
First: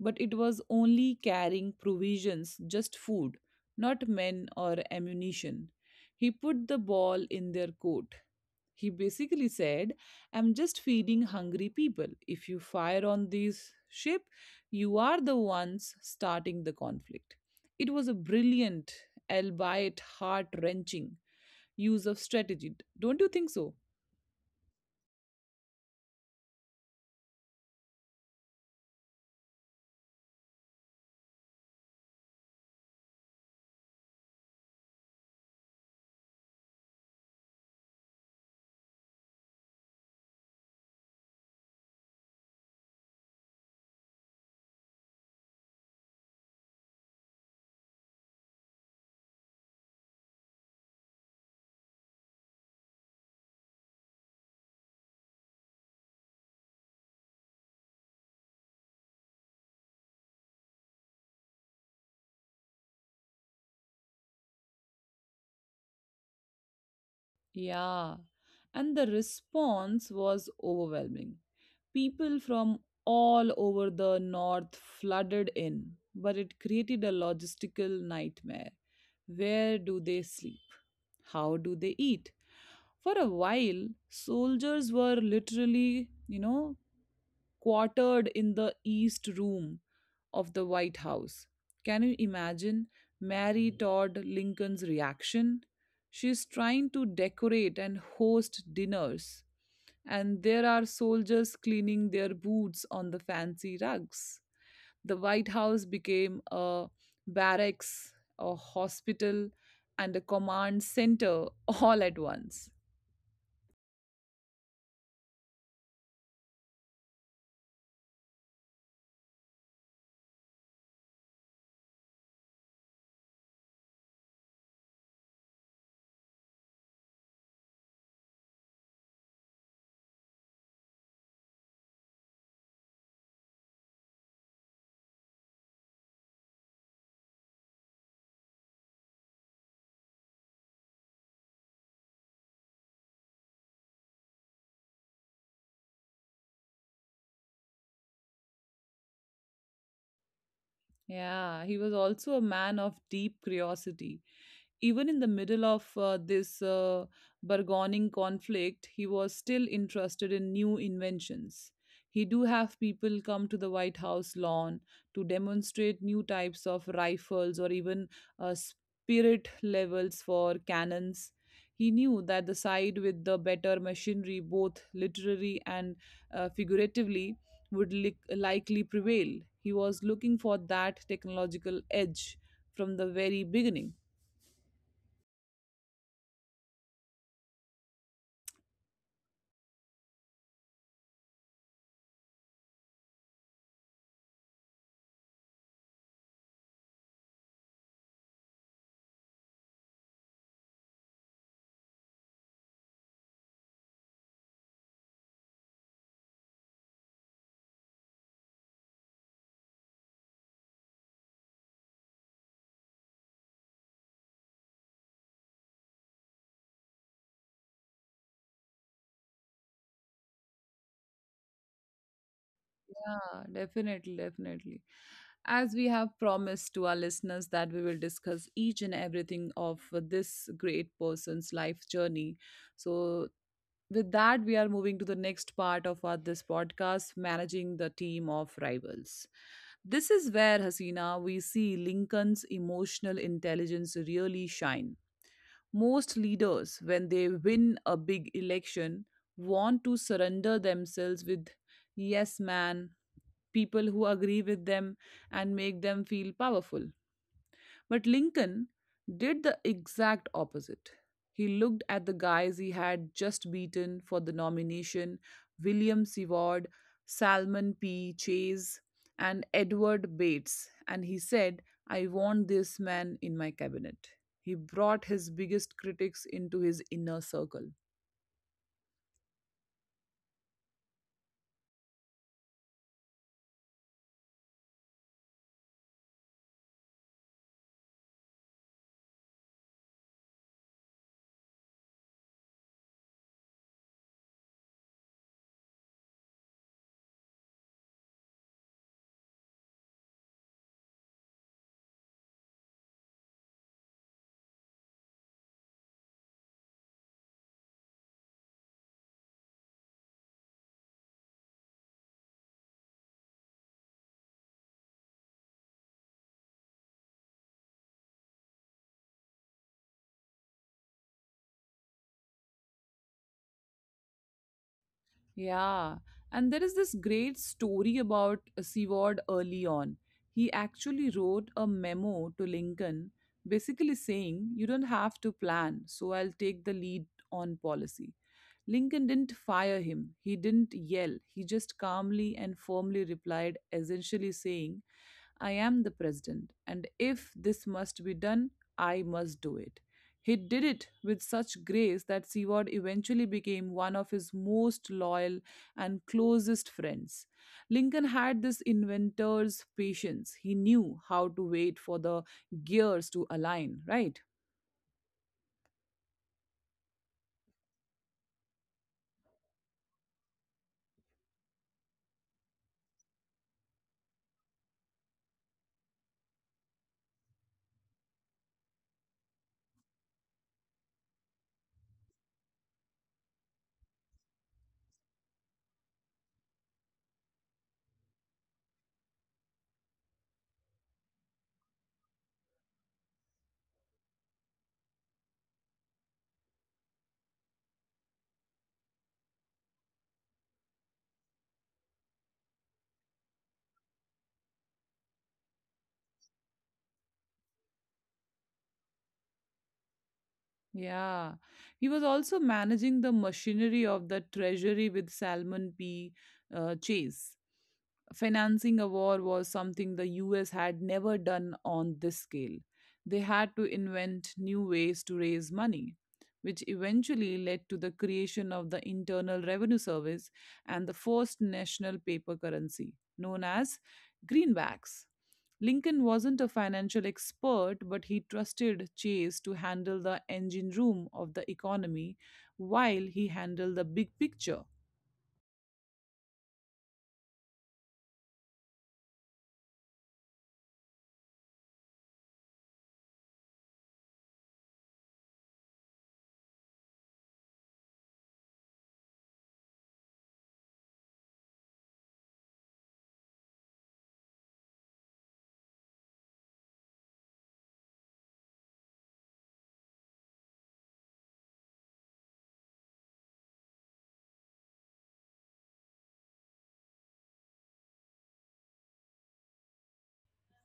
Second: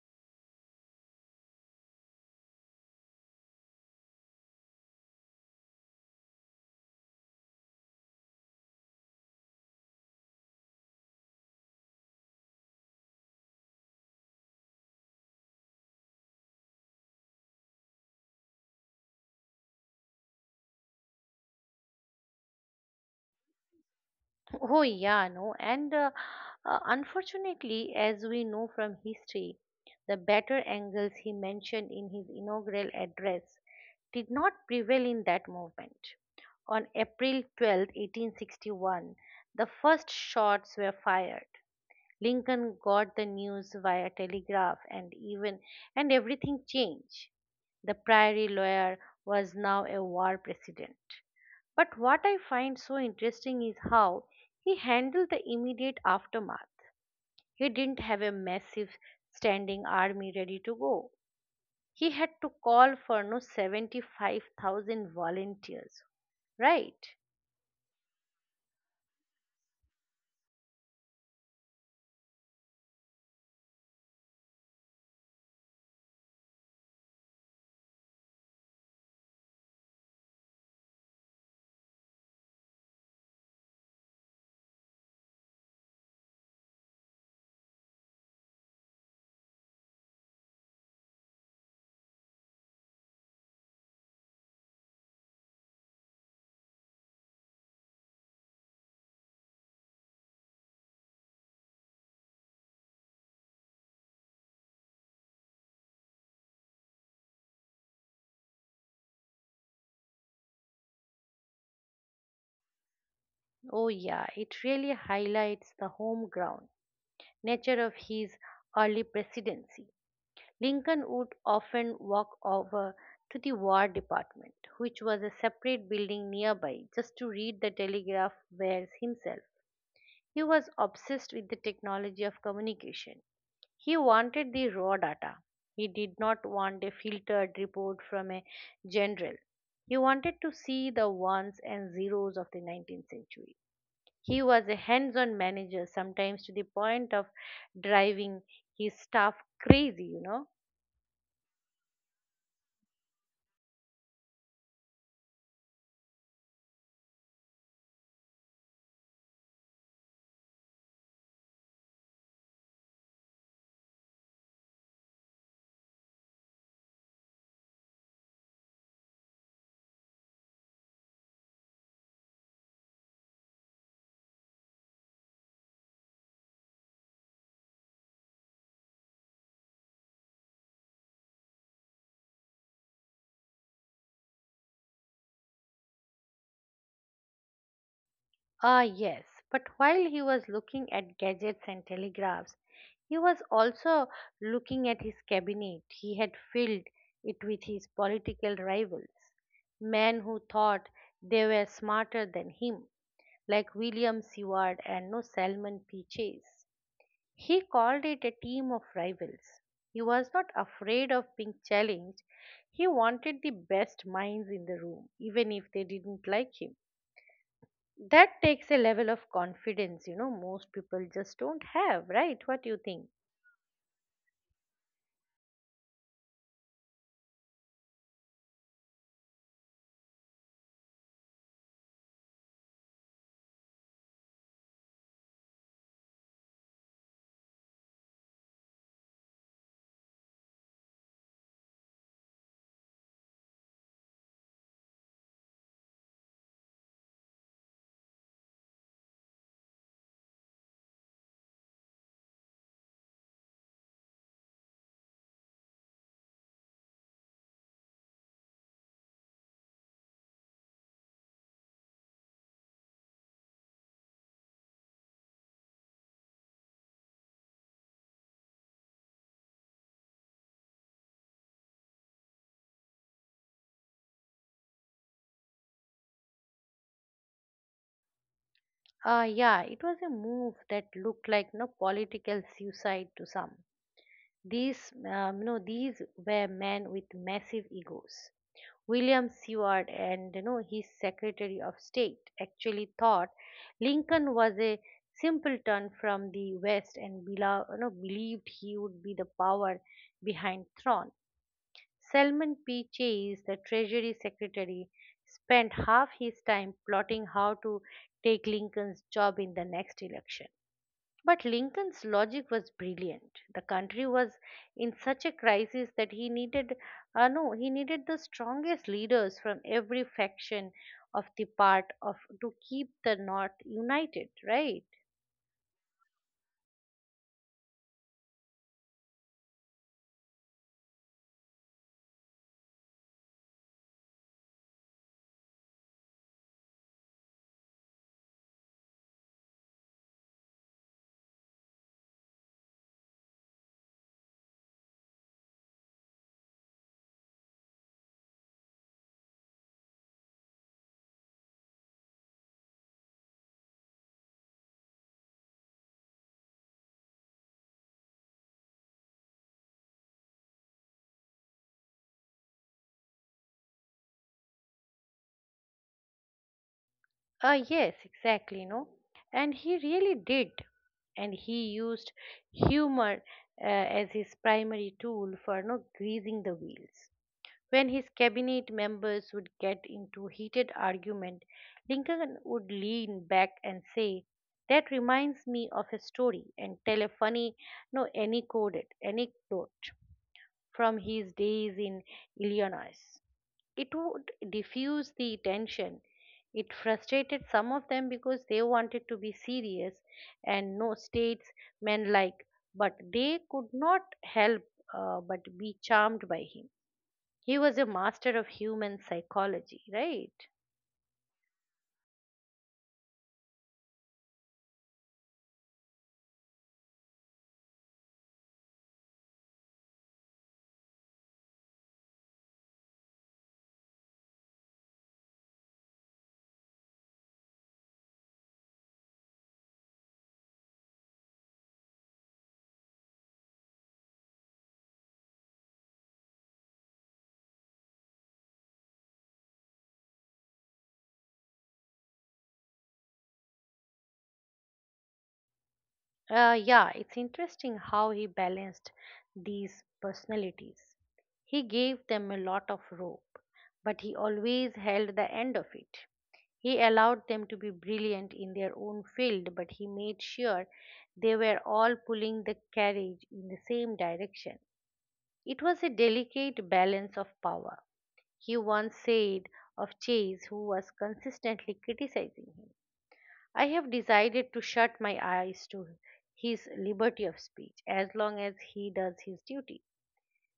Speaker 1: but it was only carrying provisions, just food, not men or ammunition. He put the ball in their court. He basically said, "I'm just feeding hungry people. If you fire on this ship, you are the ones starting the conflict." It was a brilliant, albeit heart wrenching, use of strategy. Don't you think so?
Speaker 2: Oh, yeah, no, and unfortunately, as we know from history, the better angles he mentioned in his inaugural address did not prevail in that movement. On April 12th, 1861, the first shots were fired. Lincoln got the news via telegraph and everything changed. The priory lawyer was now a war president. But what I find so interesting is how he handled the immediate aftermath. He didn't have a massive standing army ready to go. He had to call for no 75,000 volunteers, right?
Speaker 1: Yeah, and the response was overwhelming. People from all over the north flooded in, but it created a logistical nightmare. Where do they sleep? How do they eat? For a while, soldiers were literally, you know, quartered in the East Room of the White House. Can you imagine Mary Todd Lincoln's reaction? She's trying to decorate and host dinners, and there are soldiers cleaning their boots on the fancy rugs. The White House became a barracks, a hospital, and a command center all at once.
Speaker 2: Oh, yeah, it really highlights the home ground nature of his early presidency. Lincoln would often walk over to the War Department, which was a separate building nearby, just to read the telegraph wires himself. He was obsessed with the technology of communication. He wanted the raw data. He did not want a filtered report from a general. He wanted to see the ones and zeros of the 19th century. He was a hands on manager, sometimes to the point of driving his staff crazy, you know.
Speaker 1: Yeah, he was also a man of deep curiosity. Even in the middle of this burgeoning conflict, he was still interested in new inventions. He do have people come to the White House lawn to demonstrate new types of rifles or even spirit levels for cannons. He knew that the side with the better machinery, both literally and figuratively, would li likely prevail. He was looking for that technological edge from the very beginning.
Speaker 2: Ah, yes, but while he was looking at gadgets and telegraphs, he was also looking at his cabinet. He had filled it with his political rivals, men who thought they were smarter than him, like William Seward and no Salmon P. Chase. He called it a team of rivals. He was not afraid of being challenged. He wanted the best minds in the room, even if they didn't like him. That takes a level of confidence, you know, most people just don't have, right? What do you think?
Speaker 1: Yeah, definitely, definitely. As we have promised to our listeners that we will discuss each and everything of this great person's life journey. So, with that, we are moving to the next part of our, this podcast managing the team of rivals. This is where, Hasina, we see Lincoln's emotional intelligence really shine. Most leaders, when they win a big election, want to surrender themselves with yes man, people who agree with them and make them feel powerful. But Lincoln did the exact opposite. He looked at the guys he had just beaten for the nomination, William Seward, Salmon P. Chase, and Edward Bates, and he said, "I want this man in my cabinet." He brought his biggest critics into his inner circle.
Speaker 2: Yeah, it was a move that looked like no political suicide to some. These were men with massive egos. William Seward and you know his Secretary of State actually thought Lincoln was a simpleton from the West and believed he would be the power behind Thorn. Salman P. Chase, the Treasury Secretary, spent half his time plotting how to take Lincoln's job in the next election. But Lincoln's logic was brilliant. The country was in such a crisis that he needed, no, he needed the strongest leaders from every faction of the part of to keep the North united. Right?
Speaker 1: Yeah, and there is this great story about Seward early on. He actually wrote a memo to Lincoln basically saying, "You don't have to plan, so I'll take the lead on policy." Lincoln didn't fire him, he didn't yell, he just calmly and firmly replied, essentially saying, "I am the president, and if this must be done, I must do it." He did it with such grace that Seward eventually became one of his most loyal and closest friends. Lincoln had this inventor's patience. He knew how to wait for the gears to align, right?
Speaker 2: Yes, exactly, no. And he really did. And he used humor as his primary tool for no greasing the wheels. When his cabinet members would get into heated argument, Lincoln would lean back and say, "That reminds me of a story," and tell a funny, no, any anecdote from his days in Illinois. It would diffuse the tension. It frustrated some of them because they wanted to be serious and no states men like, but they could not help but be charmed by him. He was a master of human psychology, right?
Speaker 1: Yeah. He was also managing the machinery of the treasury with Salmon P. Chase. Financing a war was something the US had never done on this scale. They had to invent new ways to raise money, which eventually led to the creation of the Internal Revenue Service and the first national paper currency, known as greenbacks. Lincoln wasn't a financial expert, but he trusted Chase to handle the engine room of the economy while he handled the big picture.
Speaker 2: Yeah, it's interesting how he balanced these personalities. He gave them a lot of rope, but he always held the end of it. He allowed them to be brilliant in their own field, but he made sure they were all pulling the carriage in the same direction. It was a delicate balance of power. He once said of Chase, who was consistently criticizing him, "I have decided to shut my eyes to his liberty of speech as long as he does his duty."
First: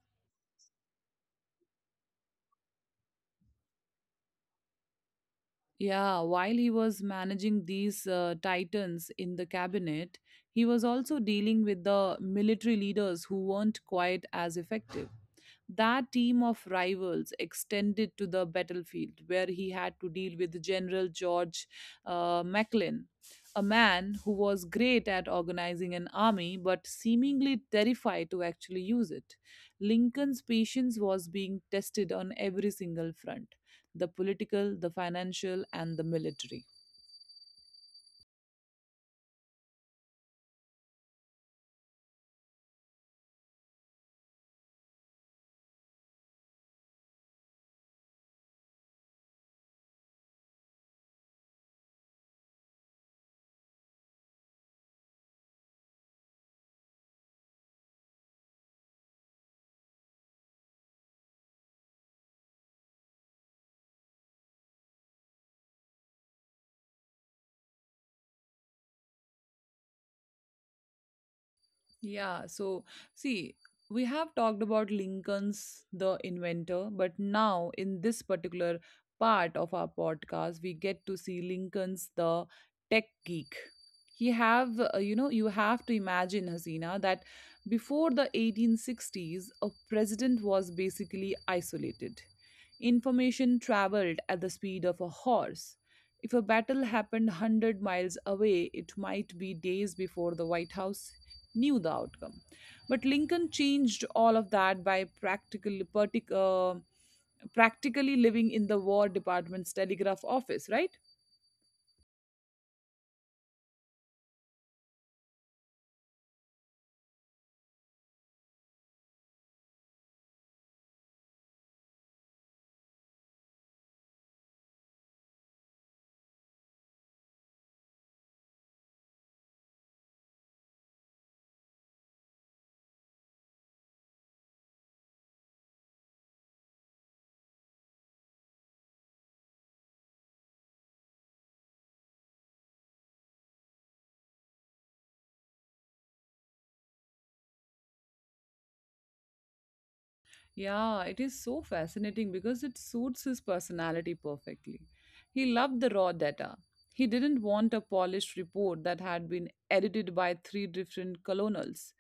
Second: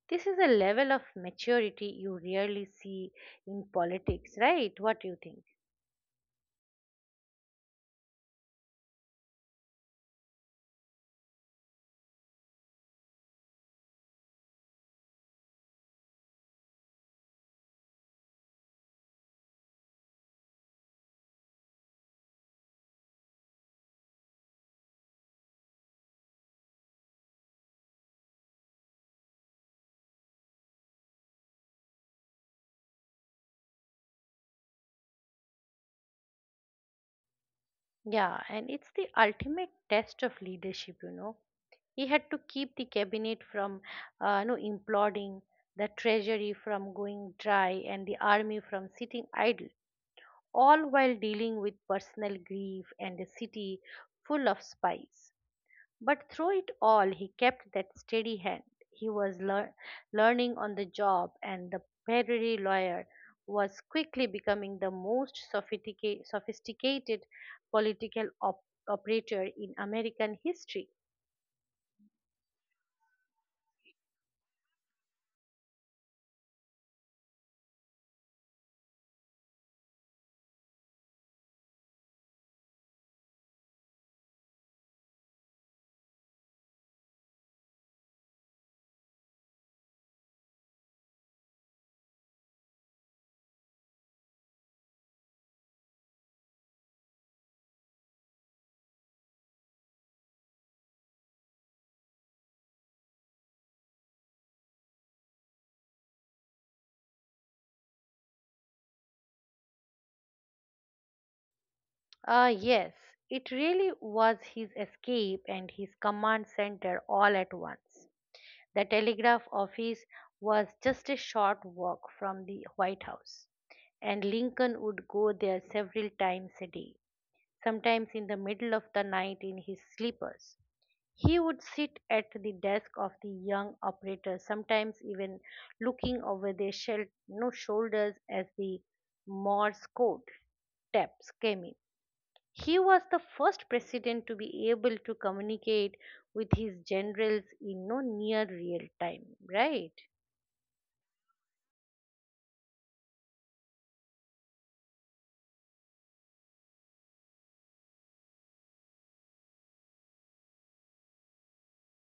Speaker 2: This is a level of maturity you rarely see in politics, right? What do you think?
Speaker 1: Yeah, while he was managing these titans in the cabinet, he was also dealing with the military leaders who weren't quite as effective. That team of rivals extended to the battlefield, where he had to deal with General George Macklin, a man who was great at organizing an army but seemingly terrified to actually use it. Lincoln's patience was being tested on every single front, the political, the financial, and the military.
Speaker 2: Yeah, and it's the ultimate test of leadership, you know. He had to keep the cabinet from, no, imploding, the treasury from going dry, and the army from sitting idle, all while dealing with personal grief and a city full of spies. But through it all, he kept that steady hand. He was learning on the job, and the prairie lawyer was quickly becoming the most sophisticated political operator in American history.
Speaker 1: Yeah, so see, we have talked about Lincoln's the inventor, but now in this particular part of our podcast, we get to see Lincoln's the tech geek. He have, you know, you have to imagine, Hasina, that before the 1860s, a president was basically isolated. Information traveled at the speed of a horse. If a battle happened 100 miles away, it might be days before the White House knew the outcome. But Lincoln changed all of that by practically living in the War Department's telegraph office, right?
Speaker 2: Ah, yes, it really was his escape and his command center all at once. The telegraph office was just a short walk from the White House, and Lincoln would go there several times a day, sometimes in the middle of the night in his slippers. He would sit at the desk of the young operator, sometimes even looking over their shel- no shoulders as the Morse code taps came in. He was the first president to be able to communicate with his generals in no near real time, right?
Speaker 1: Yeah, it is so fascinating because it suits his personality perfectly. He loved the raw data. He didn't want a polished report that had been edited by three different colonels.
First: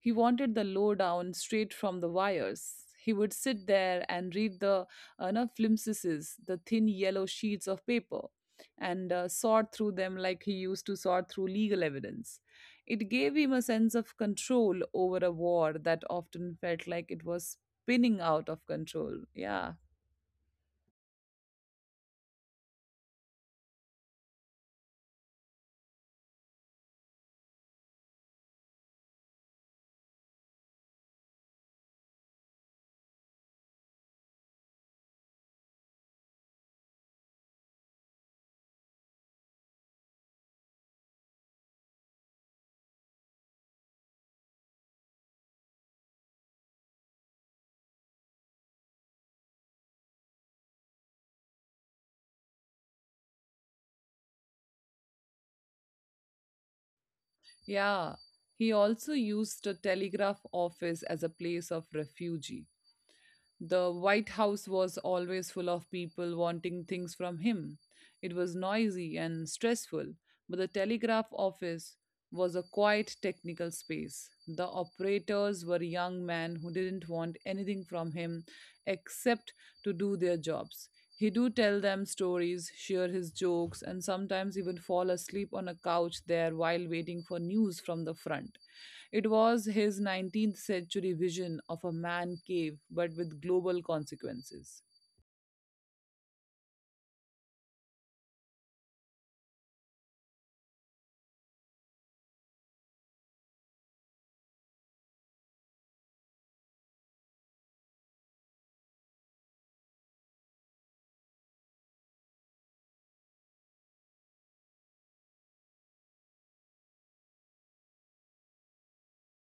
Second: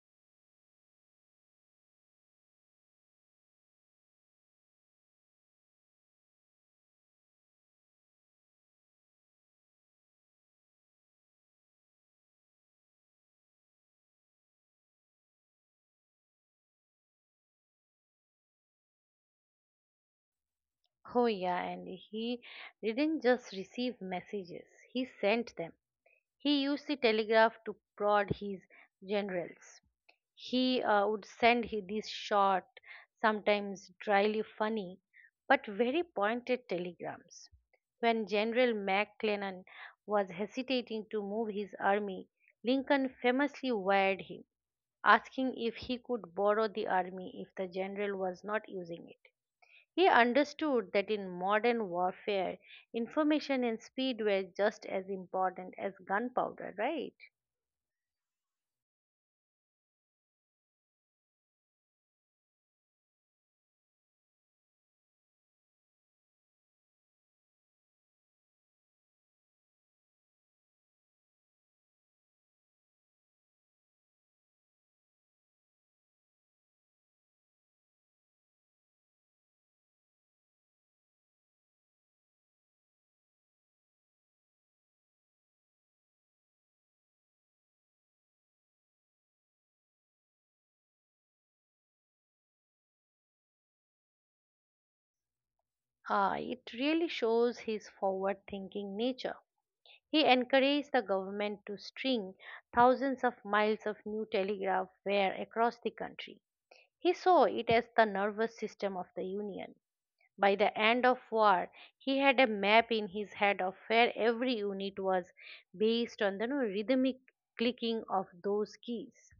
Speaker 1: He wanted the lowdown straight from the wires. He would sit there and read the no, flimsies, the thin yellow sheets of paper, and sort through them like he used to sort through legal evidence. It gave him a sense of control over a war that often felt like it was spinning out of control. Yeah,
Speaker 2: Oh, yeah, and he didn't just receive messages, he sent them. He used the telegraph to prod his generals. He would send these short, sometimes dryly funny, but very pointed telegrams. When General McClellan was hesitating to move his army, Lincoln famously wired him, asking if he could borrow the army if the general was not using it. He understood that in modern warfare, information and speed were just as important as gunpowder, right?
Speaker 1: yeah. He also used the telegraph office as a place of refuge. The White House was always full of people wanting things from him. It was noisy and stressful, but the telegraph office was a quiet technical space. The operators were young men who didn't want anything from him except to do their jobs. He do tell them stories, share his jokes, and sometimes even fall asleep on a couch there while waiting for news from the front. It was his 19th century vision of a man cave, but with global consequences.
Speaker 2: Ah, it really shows his forward thinking nature. He encouraged the government to string thousands of miles of new telegraph wire across the country. He saw it as the nervous system of the Union. By the end of war, he had a map in his head of where every unit was based on the rhythmic clicking of those keys.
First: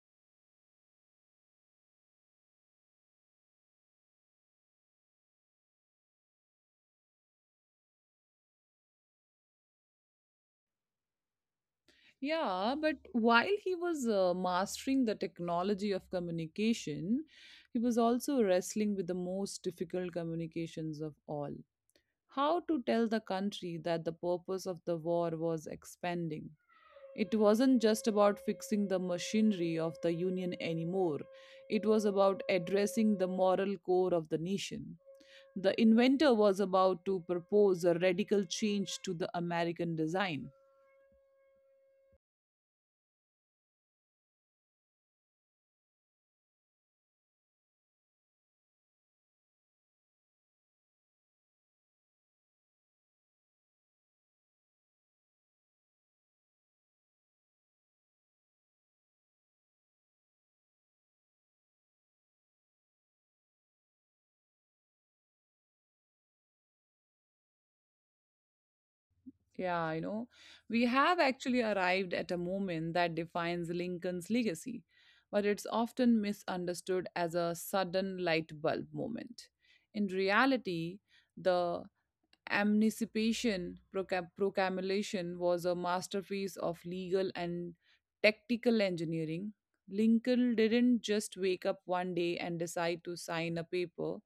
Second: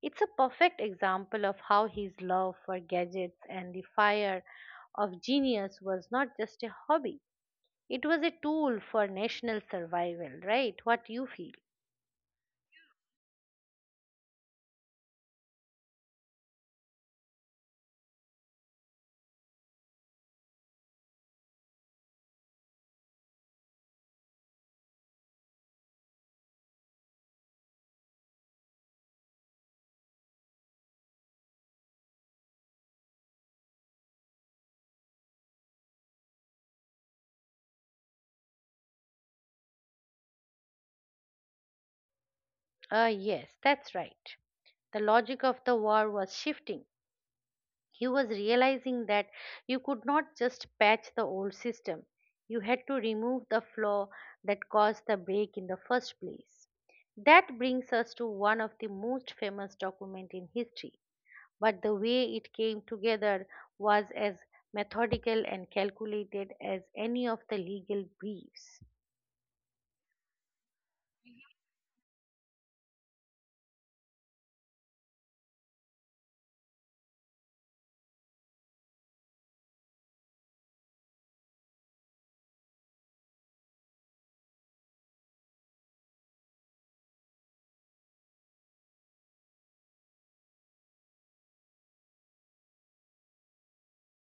Speaker 2: It's a perfect example of how his love for gadgets and the fire of genius was not just a hobby, it was a tool for national survival, right? What you feel?
Speaker 1: Yeah, but while he was mastering the technology of communication, he was also wrestling with the most difficult communications of all. How to tell the country that the purpose of the war was expanding? It wasn't just about fixing the machinery of the Union anymore, it was about addressing the moral core of the nation. The inventor was about to propose a radical change to the American design.
Speaker 2: Ah, yes, that's right. The logic of the war was shifting. He was realizing that you could not just patch the old system, you had to remove the flaw that caused the break in the first place. That brings us to one of the most famous documents in history, but the way it came together was as methodical and calculated as any of the legal briefs.
Speaker 1: Yeah, you know, we have actually arrived at a moment that defines Lincoln's legacy, but it's often misunderstood as a sudden light bulb moment. In reality, the Proclamation was a masterpiece of legal and tactical engineering. Lincoln didn't just wake up one day and decide to sign a paper.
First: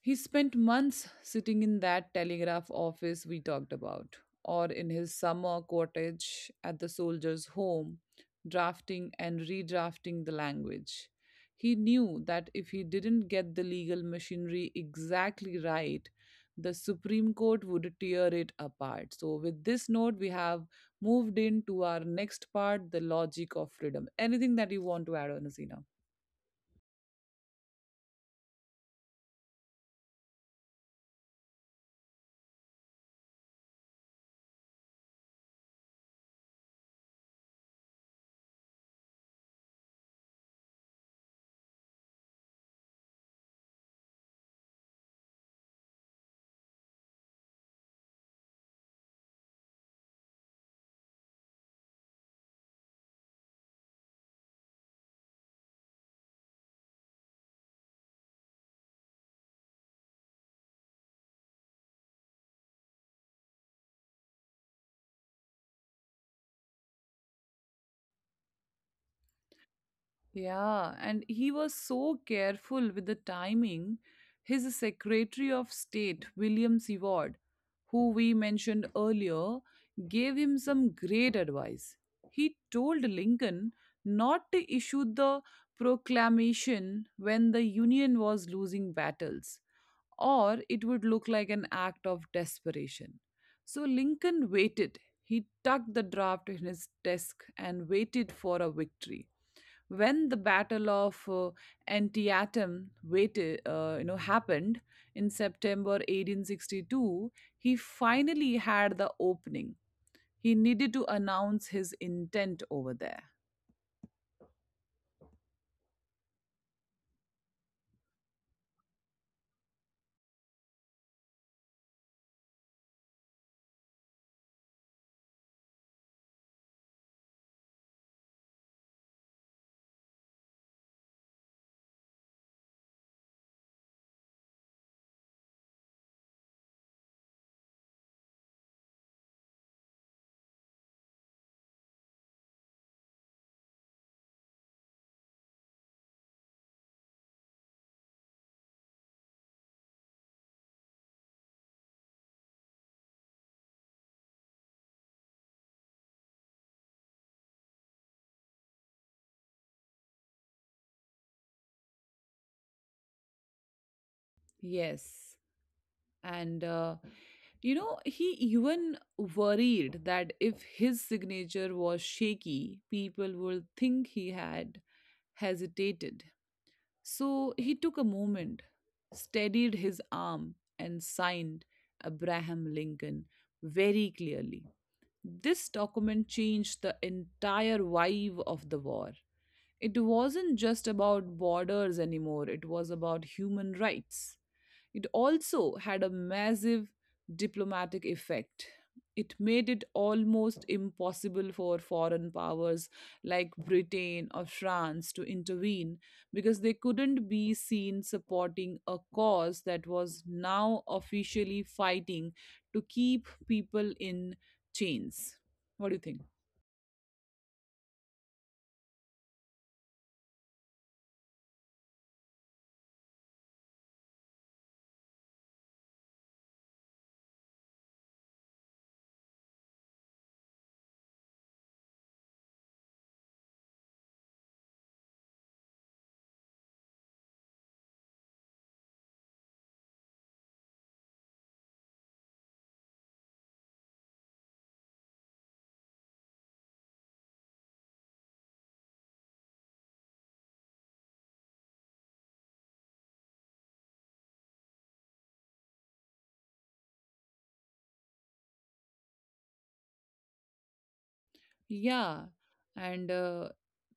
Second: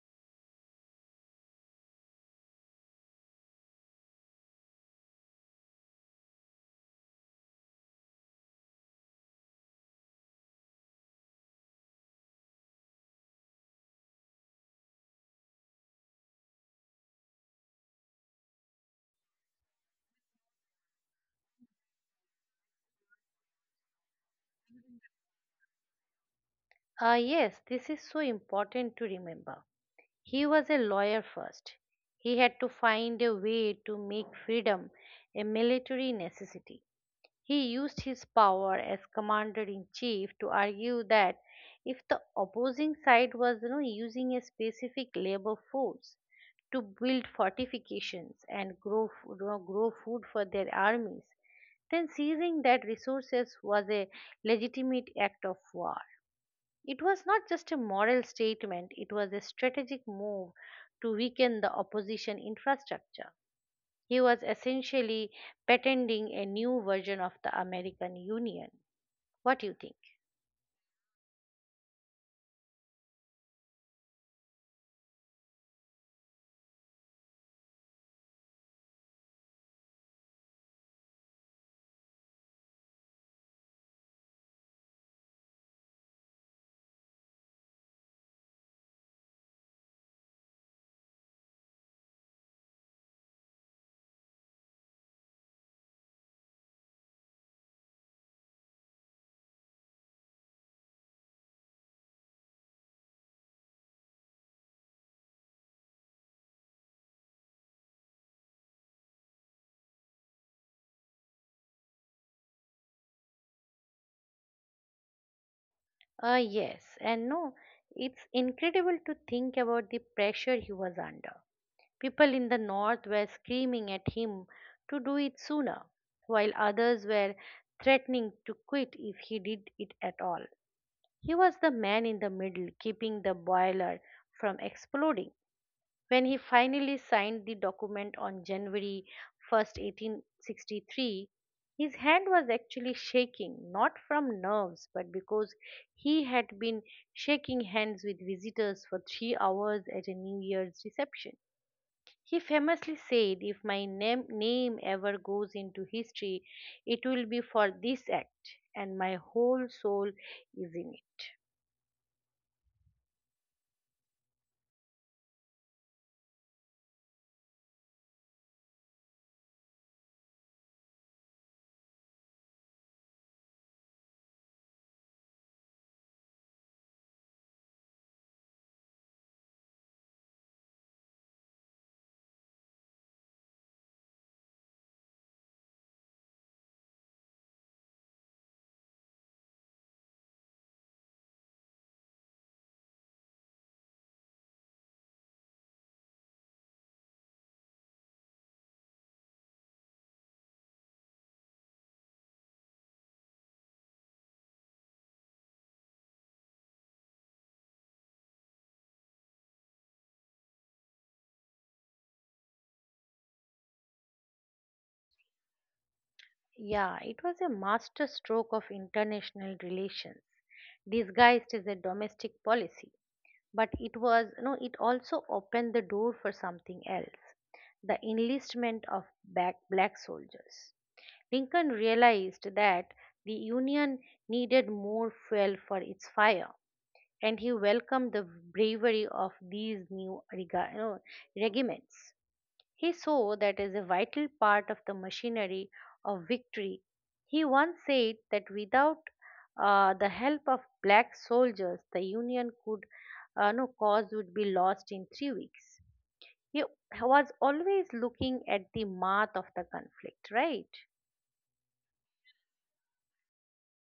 Speaker 1: He spent months sitting in that telegraph office we talked about, or in his summer cottage at the soldier's home, drafting and redrafting the language. He knew that if he didn't get the legal machinery exactly right, the Supreme Court would tear it apart. So, with this note, we have moved into our next part, the logic of freedom. Anything that you want to add on, Hasina?
Speaker 2: Ah, yes, this is so important to remember. He was a lawyer first. He had to find a way to make freedom a military necessity. He used his power as commander in chief to argue that if the opposing side was using a specific labor force to build fortifications and grow, f- grow grow food for their armies, then seizing that resources was a legitimate act of war. It was not just a moral statement, it was a strategic move to weaken the opposition infrastructure. He was essentially patenting a new version of the American Union. What do you think?
Speaker 1: Yeah, and he was so careful with the timing. His Secretary of State, William Seward, who we mentioned earlier, gave him some great advice. He told Lincoln not to issue the proclamation when the Union was losing battles, or it would look like an act of desperation. So Lincoln waited. He tucked the draft in his desk and waited for a victory. When the Battle of Antietam waited, happened in September 1862, he finally had the opening. He needed to announce his intent over there.
Speaker 2: Yes and no. It's incredible to think about the pressure he was under. People in the North were screaming at him to do it sooner, while others were threatening to quit if he did it at all. He was the man in the middle, keeping the boiler from exploding. When he finally signed the document on January 1st, 1863, his hand was actually shaking, not from nerves, but because he had been shaking hands with visitors for 3 hours at a New Year's reception. He famously said, "If my name ever goes into history, it will be for this act, and my whole soul is in it."
Speaker 1: Yes. And he even worried that if his signature was shaky, people would think he had hesitated. So he took a moment, steadied his arm, and signed Abraham Lincoln very clearly. This document changed the entire vibe of the war. It wasn't just about borders anymore, it was about human rights. It also had a massive diplomatic effect. It made it almost impossible for foreign powers like Britain or France to intervene, because they couldn't be seen supporting a cause that was now officially fighting to keep people in chains. What do you think?
Speaker 2: Yeah, it was a master stroke of international relations, disguised as a domestic policy. But it was, no, it also opened the door for something else, the enlistment of back black soldiers. Lincoln realized that the Union needed more fuel for its fire, and he welcomed the bravery of these new rega- you know, regiments. He saw that as a vital part of the machinery of victory. He once said that without the help of black soldiers, the Union could no cause would be lost in 3 weeks. He was always looking at the math of the conflict, right?
Speaker 1: Yeah. And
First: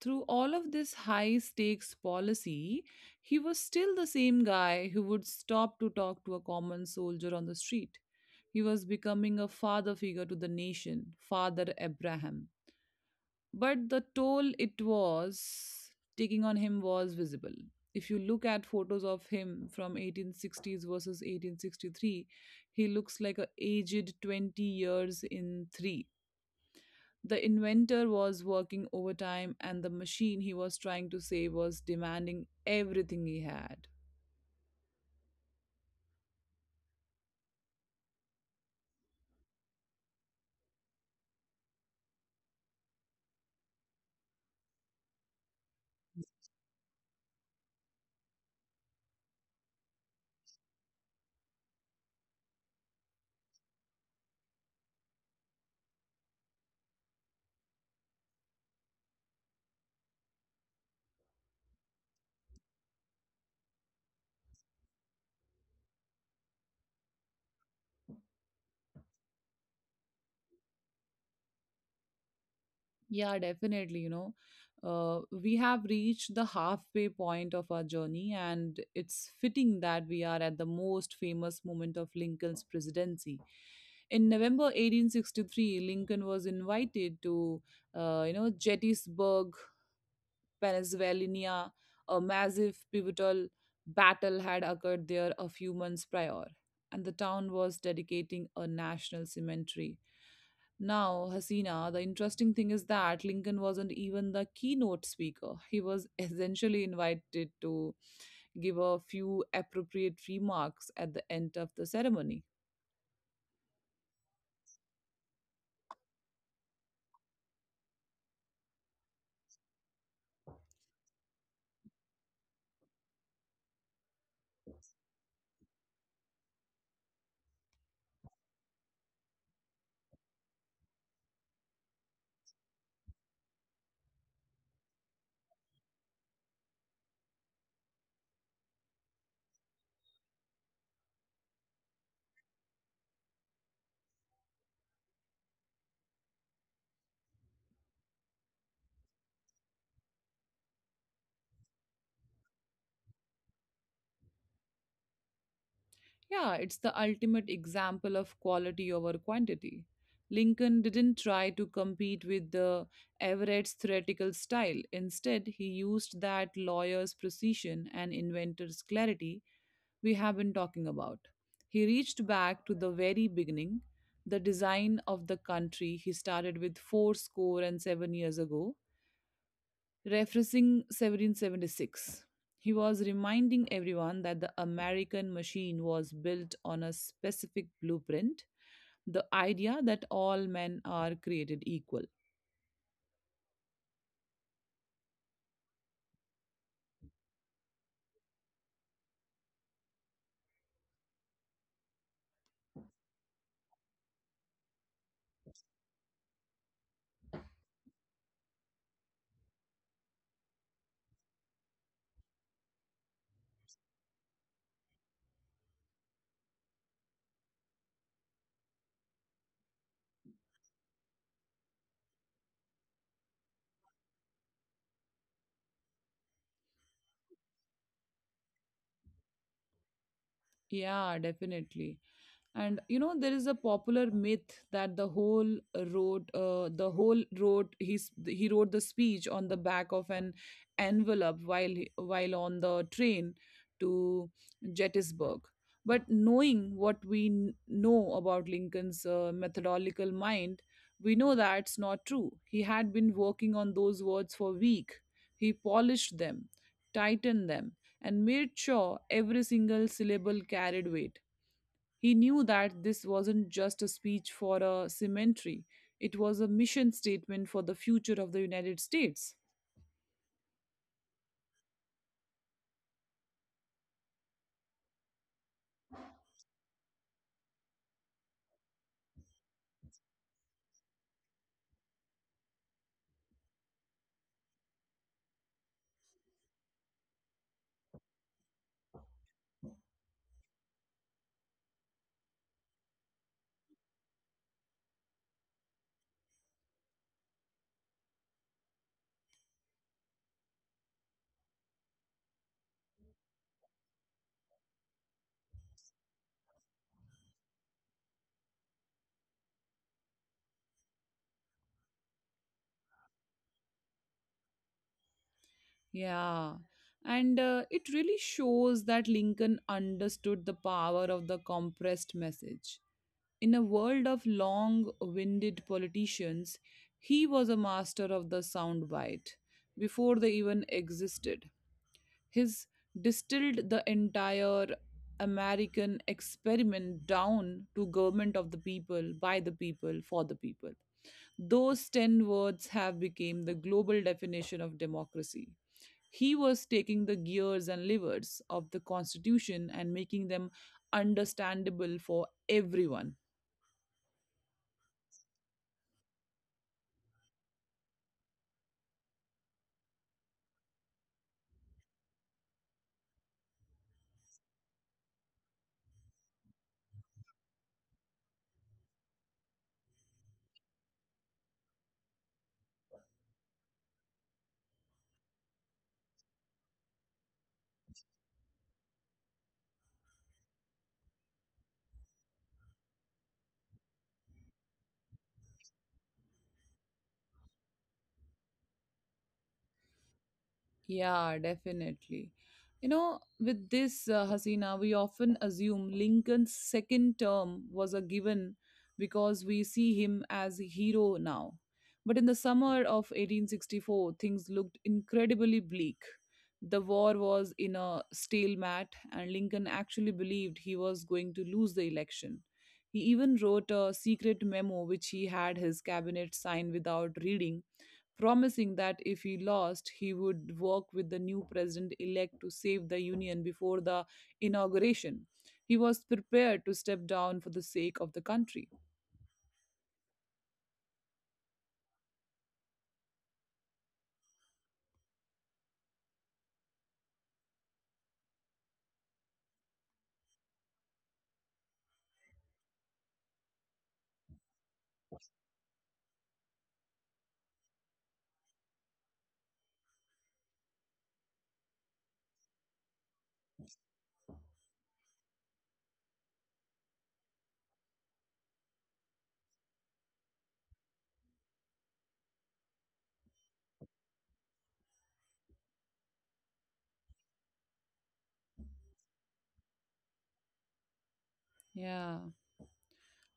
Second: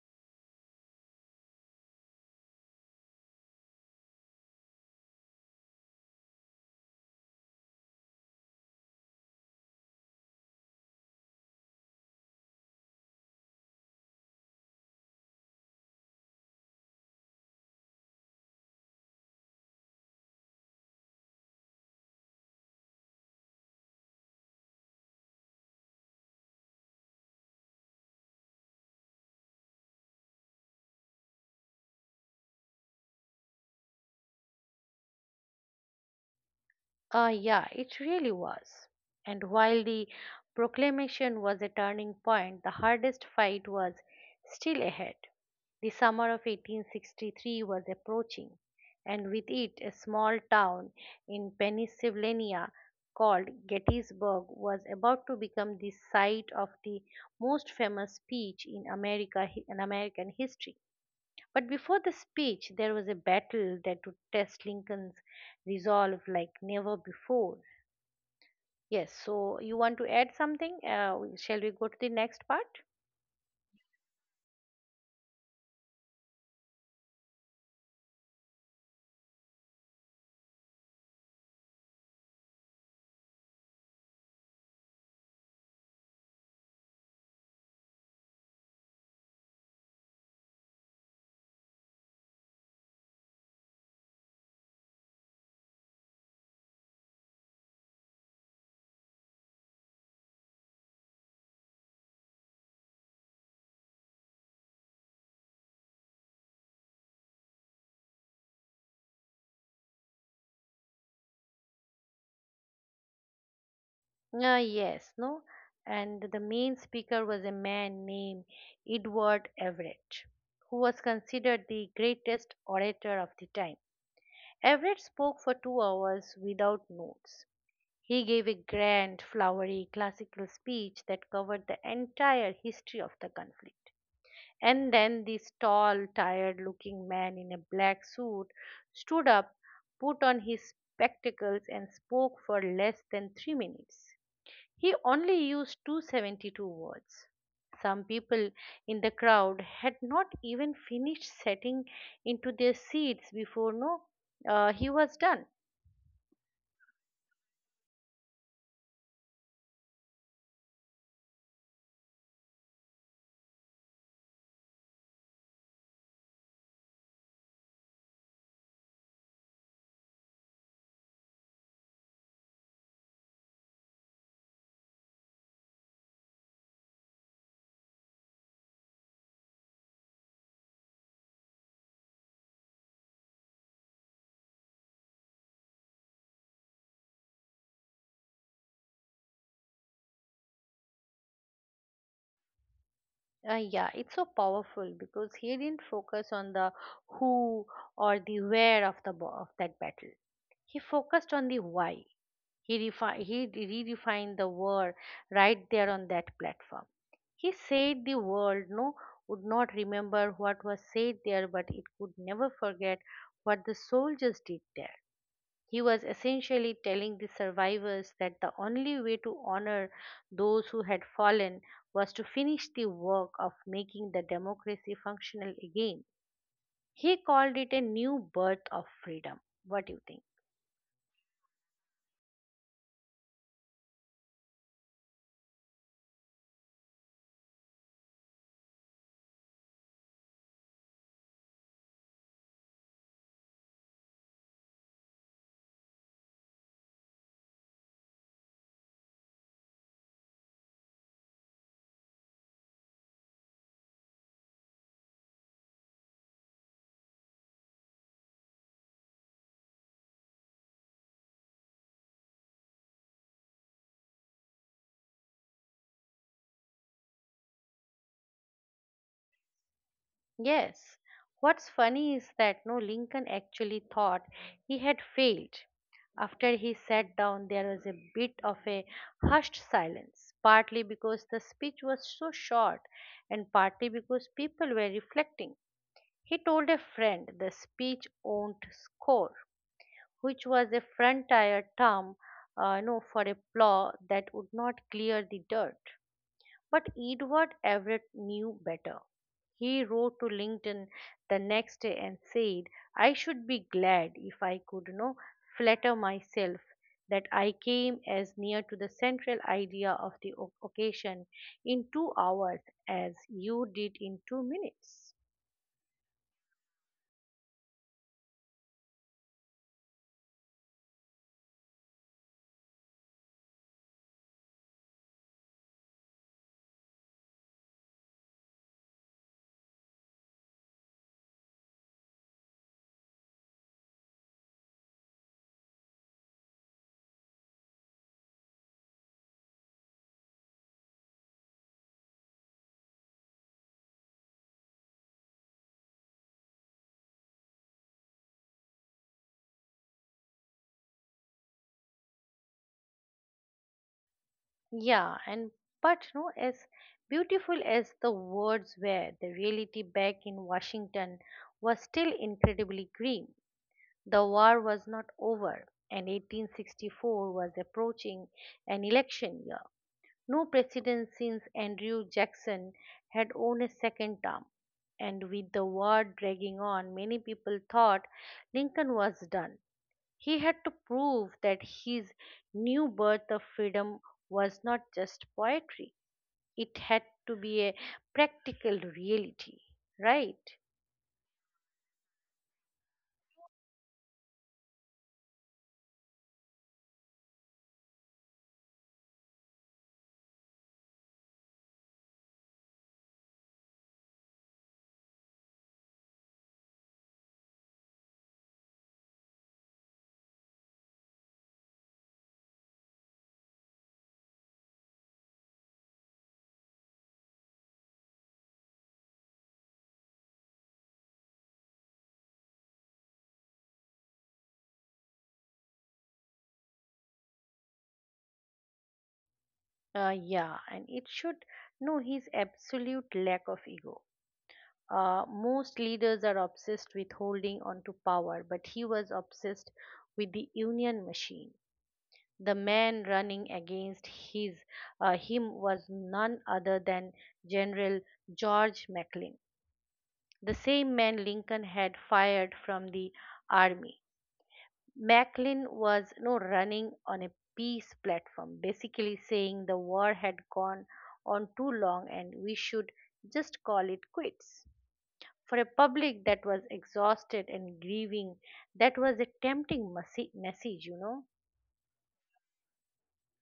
Speaker 1: through all of this high stakes policy, he was still the same guy who would stop to talk to a common soldier on the street. He was becoming a father figure to the nation, Father Abraham. But the toll it was taking on him was visible. If you look at photos of him from 1860s versus 1863, he looks like a aged 20 years in 3. The inventor was working overtime, and the machine he was trying to save was demanding everything he had.
Speaker 2: Ah, yeah, it really was. And while the proclamation was a turning point, the hardest fight was still ahead. The summer of 1863 was approaching, and with it, a small town in Pennsylvania called Gettysburg was about to become the site of the most famous speech in America in American history. But before the speech, there was a battle that would test Lincoln's resolve like never before. Yes, so you want to add something? Shall we go to the next part?
Speaker 1: Yeah, definitely. We have reached the halfway point of our journey, and it's fitting that we are at the most famous moment of Lincoln's presidency. In November 1863, Lincoln was invited to, Gettysburg, Pennsylvania. A massive pivotal battle had occurred there a few months prior, and the town was dedicating a national cemetery. Now, Hasina, the interesting thing is that Lincoln wasn't even the keynote speaker. He was essentially invited to give a few appropriate remarks at the end of the ceremony.
Speaker 2: Yes, no. And the main speaker was a man named Edward Everett, who was considered the greatest orator of the time. Everett spoke for 2 hours without notes. He gave a grand, flowery, classical speech that covered the entire history of the conflict. And then this tall, tired looking man in a black suit stood up, put on his spectacles, and spoke for less than 3 minutes. He only used 272 words. Some people in the crowd had not even finished setting into their seats before no, he was done.
Speaker 1: Yeah, it's the ultimate example of quality over quantity. Lincoln didn't try to compete with the Everett's theoretical style. Instead, he used that lawyer's precision and inventor's clarity we have been talking about. He reached back to the very beginning, the design of the country he started with four score and 7 years ago, referencing 1776. He was reminding everyone that the American machine was built on a specific blueprint, the idea that all men are created equal.
Speaker 2: Yeah, it's so powerful because he didn't focus on the who or the where of of that battle. He focused on the why. He redefined the word right there on that platform. He said the world would not remember what was said there, but it could never forget what the soldiers did there. He was essentially telling the survivors that the only way to honor those who had fallen was to finish the work of making the democracy functional again. He called it a new birth of freedom. What do you think?
Speaker 1: Yeah, definitely. And you know, there is a popular myth that the whole wrote he's he wrote the speech on the back of an envelope while on the train to Gettysburg. But knowing what know about Lincoln's methodological mind, we know that's not true. He had been working on those words for week. He polished them, tightened them, and made sure every single syllable carried weight. He knew that this wasn't just a speech for a cemetery, it was a mission statement for the future of the United States.
Speaker 2: Yes. What's funny is that no Lincoln actually thought he had failed. After he sat down, there was a bit of a hushed silence, partly because the speech was so short and partly because people were reflecting. He told a friend the speech won't score, which was a frontier term no, for a plow that would not clear the dirt. But Edward Everett knew better. He wrote to Lincoln the next day and said, "I should be glad if I could flatter myself that I came as near to the central idea of the occasion in 2 hours as you did in 2 minutes."
Speaker 1: Yeah. And It really shows that Lincoln understood the power of the compressed message. In a world of long winded politicians, he was a master of the soundbite before they even existed. He's distilled the entire American experiment down to government of the people, by the people, for the people. Those 10 words have become the global definition of democracy. He was taking the gears and levers of the Constitution and making them understandable for everyone.
Speaker 2: Yeah, and but no, as beautiful as the words were, the reality back in Washington was still incredibly grim. The war was not over, and 1864 was approaching an election year. No president since Andrew Jackson had won a second term, and with the war dragging on, many people thought Lincoln was done. He had to prove that his new birth of freedom was not just poetry, it had to be a practical reality, right?
Speaker 1: Yeah, definitely. Hasina, we often assume Lincoln's second term was a given because we see him as a hero now. But in the summer of 1864, things looked incredibly bleak. The war was in a stalemate, and Lincoln actually believed he was going to lose the election. He even wrote a secret memo which he had his cabinet sign without reading, promising that if he lost, he would work with the new president elect to save the union before the inauguration. He was prepared to step down for the sake of the country.
Speaker 2: Yeah, and it should know his absolute lack of ego. Most leaders are obsessed with holding on to power, but he was obsessed with the union machine. The man running against his him was none other than General George McClellan, the same man Lincoln had fired from the army. Macklin was no running on a peace platform, basically saying the war had gone on too long and we should just call it quits. For a public that was exhausted and grieving, that was a tempting message.
Speaker 1: Yeah.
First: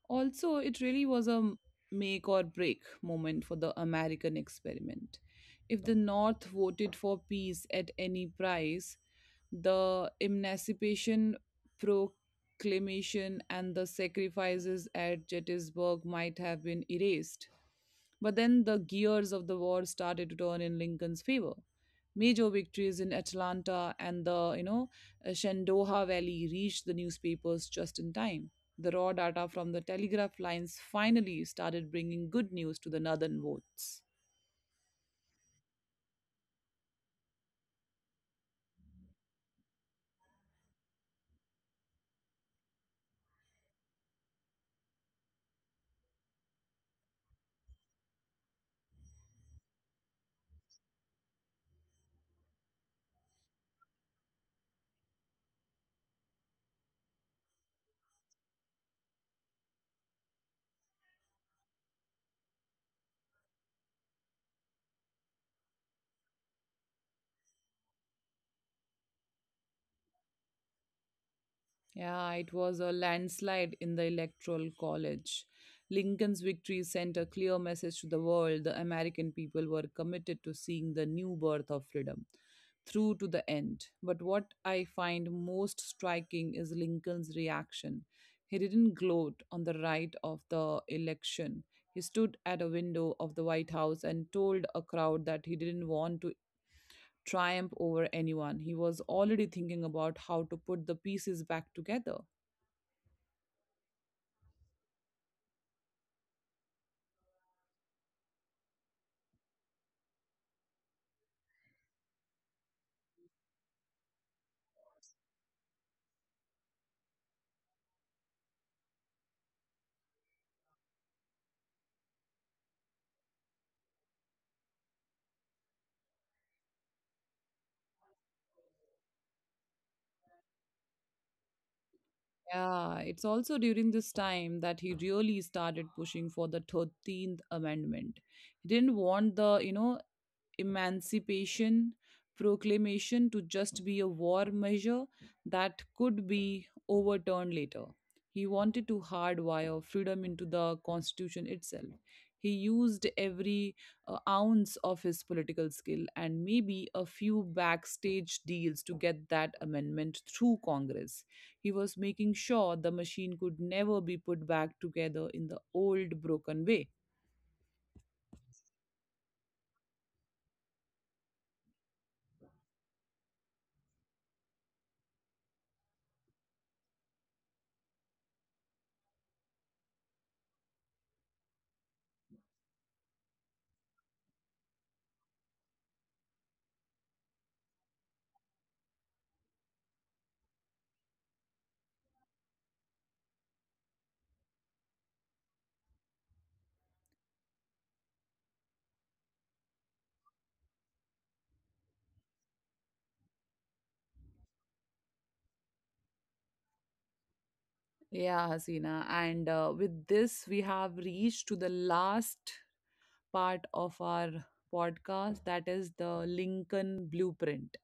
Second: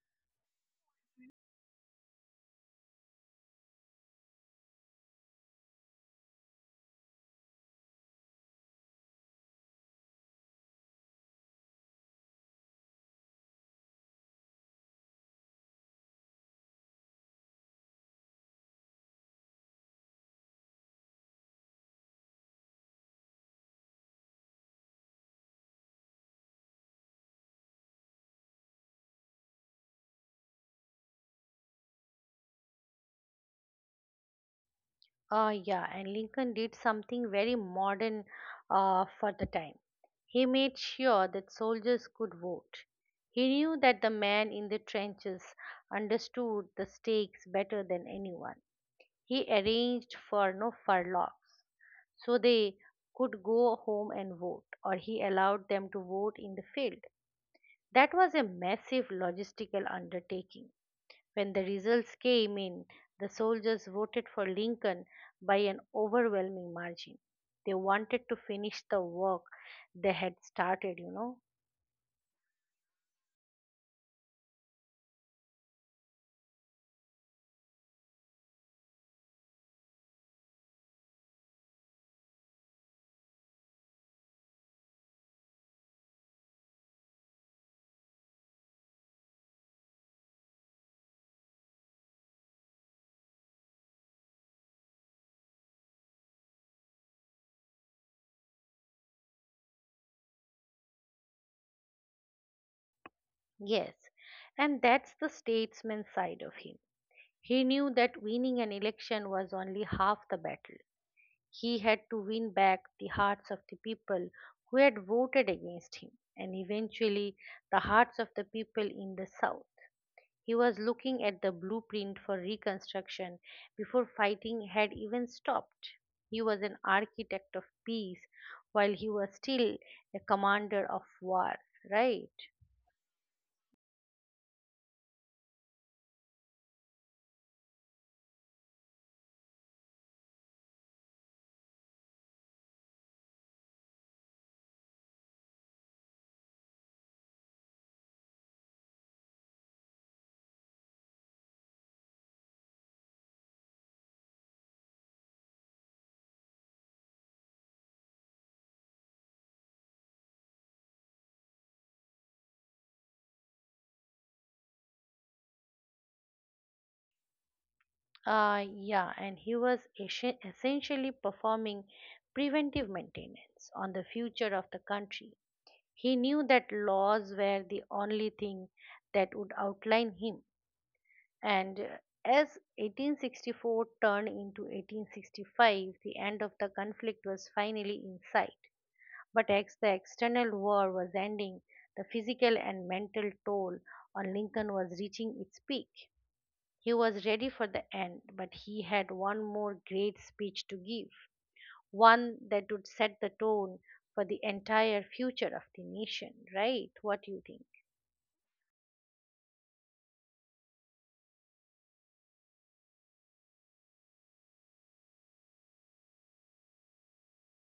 Speaker 1: Also, it really was a make or break moment for the American experiment. If the North voted for peace at any price, the emancipation proclamation and the sacrifices at Gettysburg might have been erased. But then the gears of the war started to turn in Lincoln's favor. Major victories in Atlanta and the, Shenandoah Valley reached the newspapers just in time. The raw data from the telegraph lines finally started bringing good news to the northern votes.
Speaker 2: Yeah, and Lincoln did something very modern for the time. He made sure that soldiers could vote. He knew that the man in the trenches understood the stakes better than anyone. He arranged for no furloughs so they could go home and vote, or he allowed them to vote in the field. That was a massive logistical undertaking. When the results came in, the soldiers voted for Lincoln by an overwhelming margin. They wanted to finish the work they had started, you know.
Speaker 1: Yeah, it was a landslide in the Electoral College. Lincoln's victory sent a clear message to the world: the American people were committed to seeing the new birth of freedom through to the end. But what I find most striking is Lincoln's reaction. He didn't gloat on the right of the election. He stood at a window of the White House and told a crowd that he didn't want to triumph over anyone. He was already thinking about how to put the pieces back together.
Speaker 2: Yes, and that's the statesman side of him. He knew that winning an election was only half the battle. He had to win back the hearts of the people who had voted against him and eventually the hearts of the people in the South. He was looking at the blueprint for Reconstruction before fighting had even stopped. He was an architect of peace while he was still a commander of war, right?
Speaker 1: Yeah, it's also during this time that he really started pushing for the 13th Amendment. He didn't want the, emancipation proclamation to just be a war measure that could be overturned later. He wanted to hardwire freedom into the constitution itself. He used every ounce of his political skill and maybe a few backstage deals to get that amendment through Congress. He was making sure the machine could never be put back together in the old broken way.
Speaker 2: Yeah, and he was essentially performing preventive maintenance on the future of the country. He knew that laws were the only thing that would outline him, and as 1864 turned into 1865, the end of the conflict was finally in sight. But as the external war was ending, the physical and mental toll on Lincoln was reaching its peak. He was ready for the end, but he had one more great speech to give, one that would set the tone for the entire future of the nation, right? What do you think?
Speaker 1: Yeah, Hasina. And With this, we have reached to the last part of our podcast, that is the Lincoln Blueprint.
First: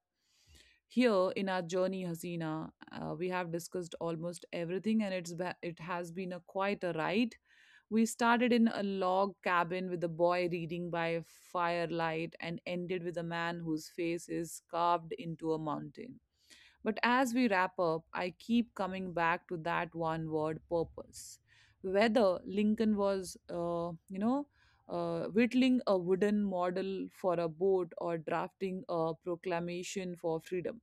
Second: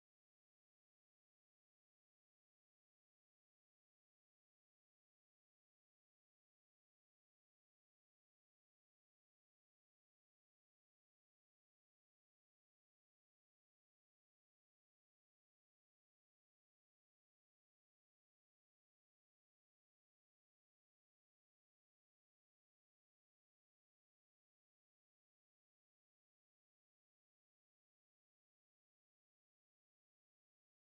Speaker 1: Here in our journey, Hasina, we have discussed almost everything, and it has been a quite a ride. We started in a log cabin with a boy reading by firelight, and ended with a man whose face is carved into a mountain. But as we wrap up, I keep coming back to that one word, purpose. Whether Lincoln was, whittling a wooden model for a boat or drafting a proclamation for freedom,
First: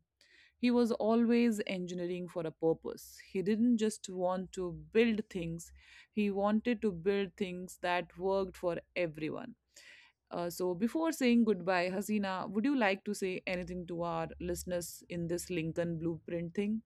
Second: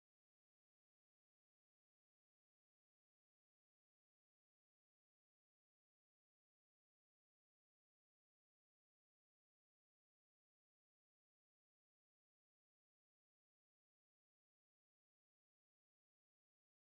Speaker 1: he was always engineering for a purpose. He didn't just want to build things, he wanted to build things that worked for everyone. So, before saying goodbye, Hasina, would you like to say anything to our listeners in this Lincoln blueprint thing?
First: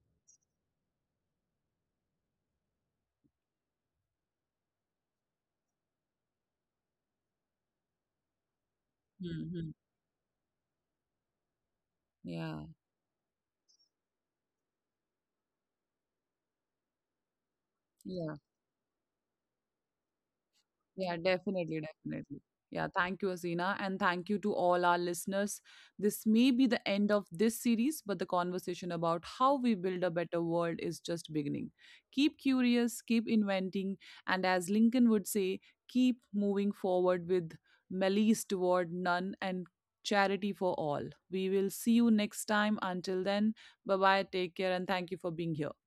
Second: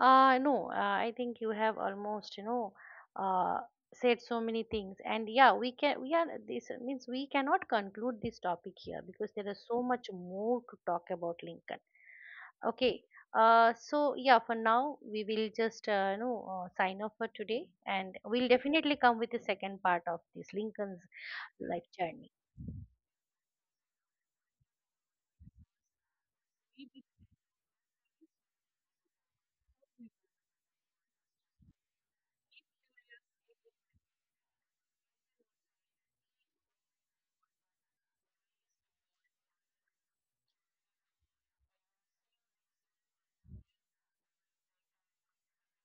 Speaker 2: No, I think you have almost, uh, said so many things. And yeah, we are, this means we cannot conclude this topic here because there is
Speaker 1: Hmm.
Speaker 2: so much more to talk about Lincoln.
Speaker 1: Yeah.
Speaker 2: Okay. So yeah, for now we will just, sign off for today and
Speaker 1: Yeah.
Speaker 2: we'll definitely come with the second part of this Lincoln's
Speaker 1: Yeah, definitely,
Speaker 2: life journey.
Speaker 1: definitely. Yeah, thank you, Azina, and thank you to all our listeners. This may be the end of this series, but the conversation about how we build a better world is just beginning. Keep curious, keep inventing, and as Lincoln would say, keep moving forward with malice toward none and charity for all. We will see you next time. Until then, bye bye, take care, and thank you for being here.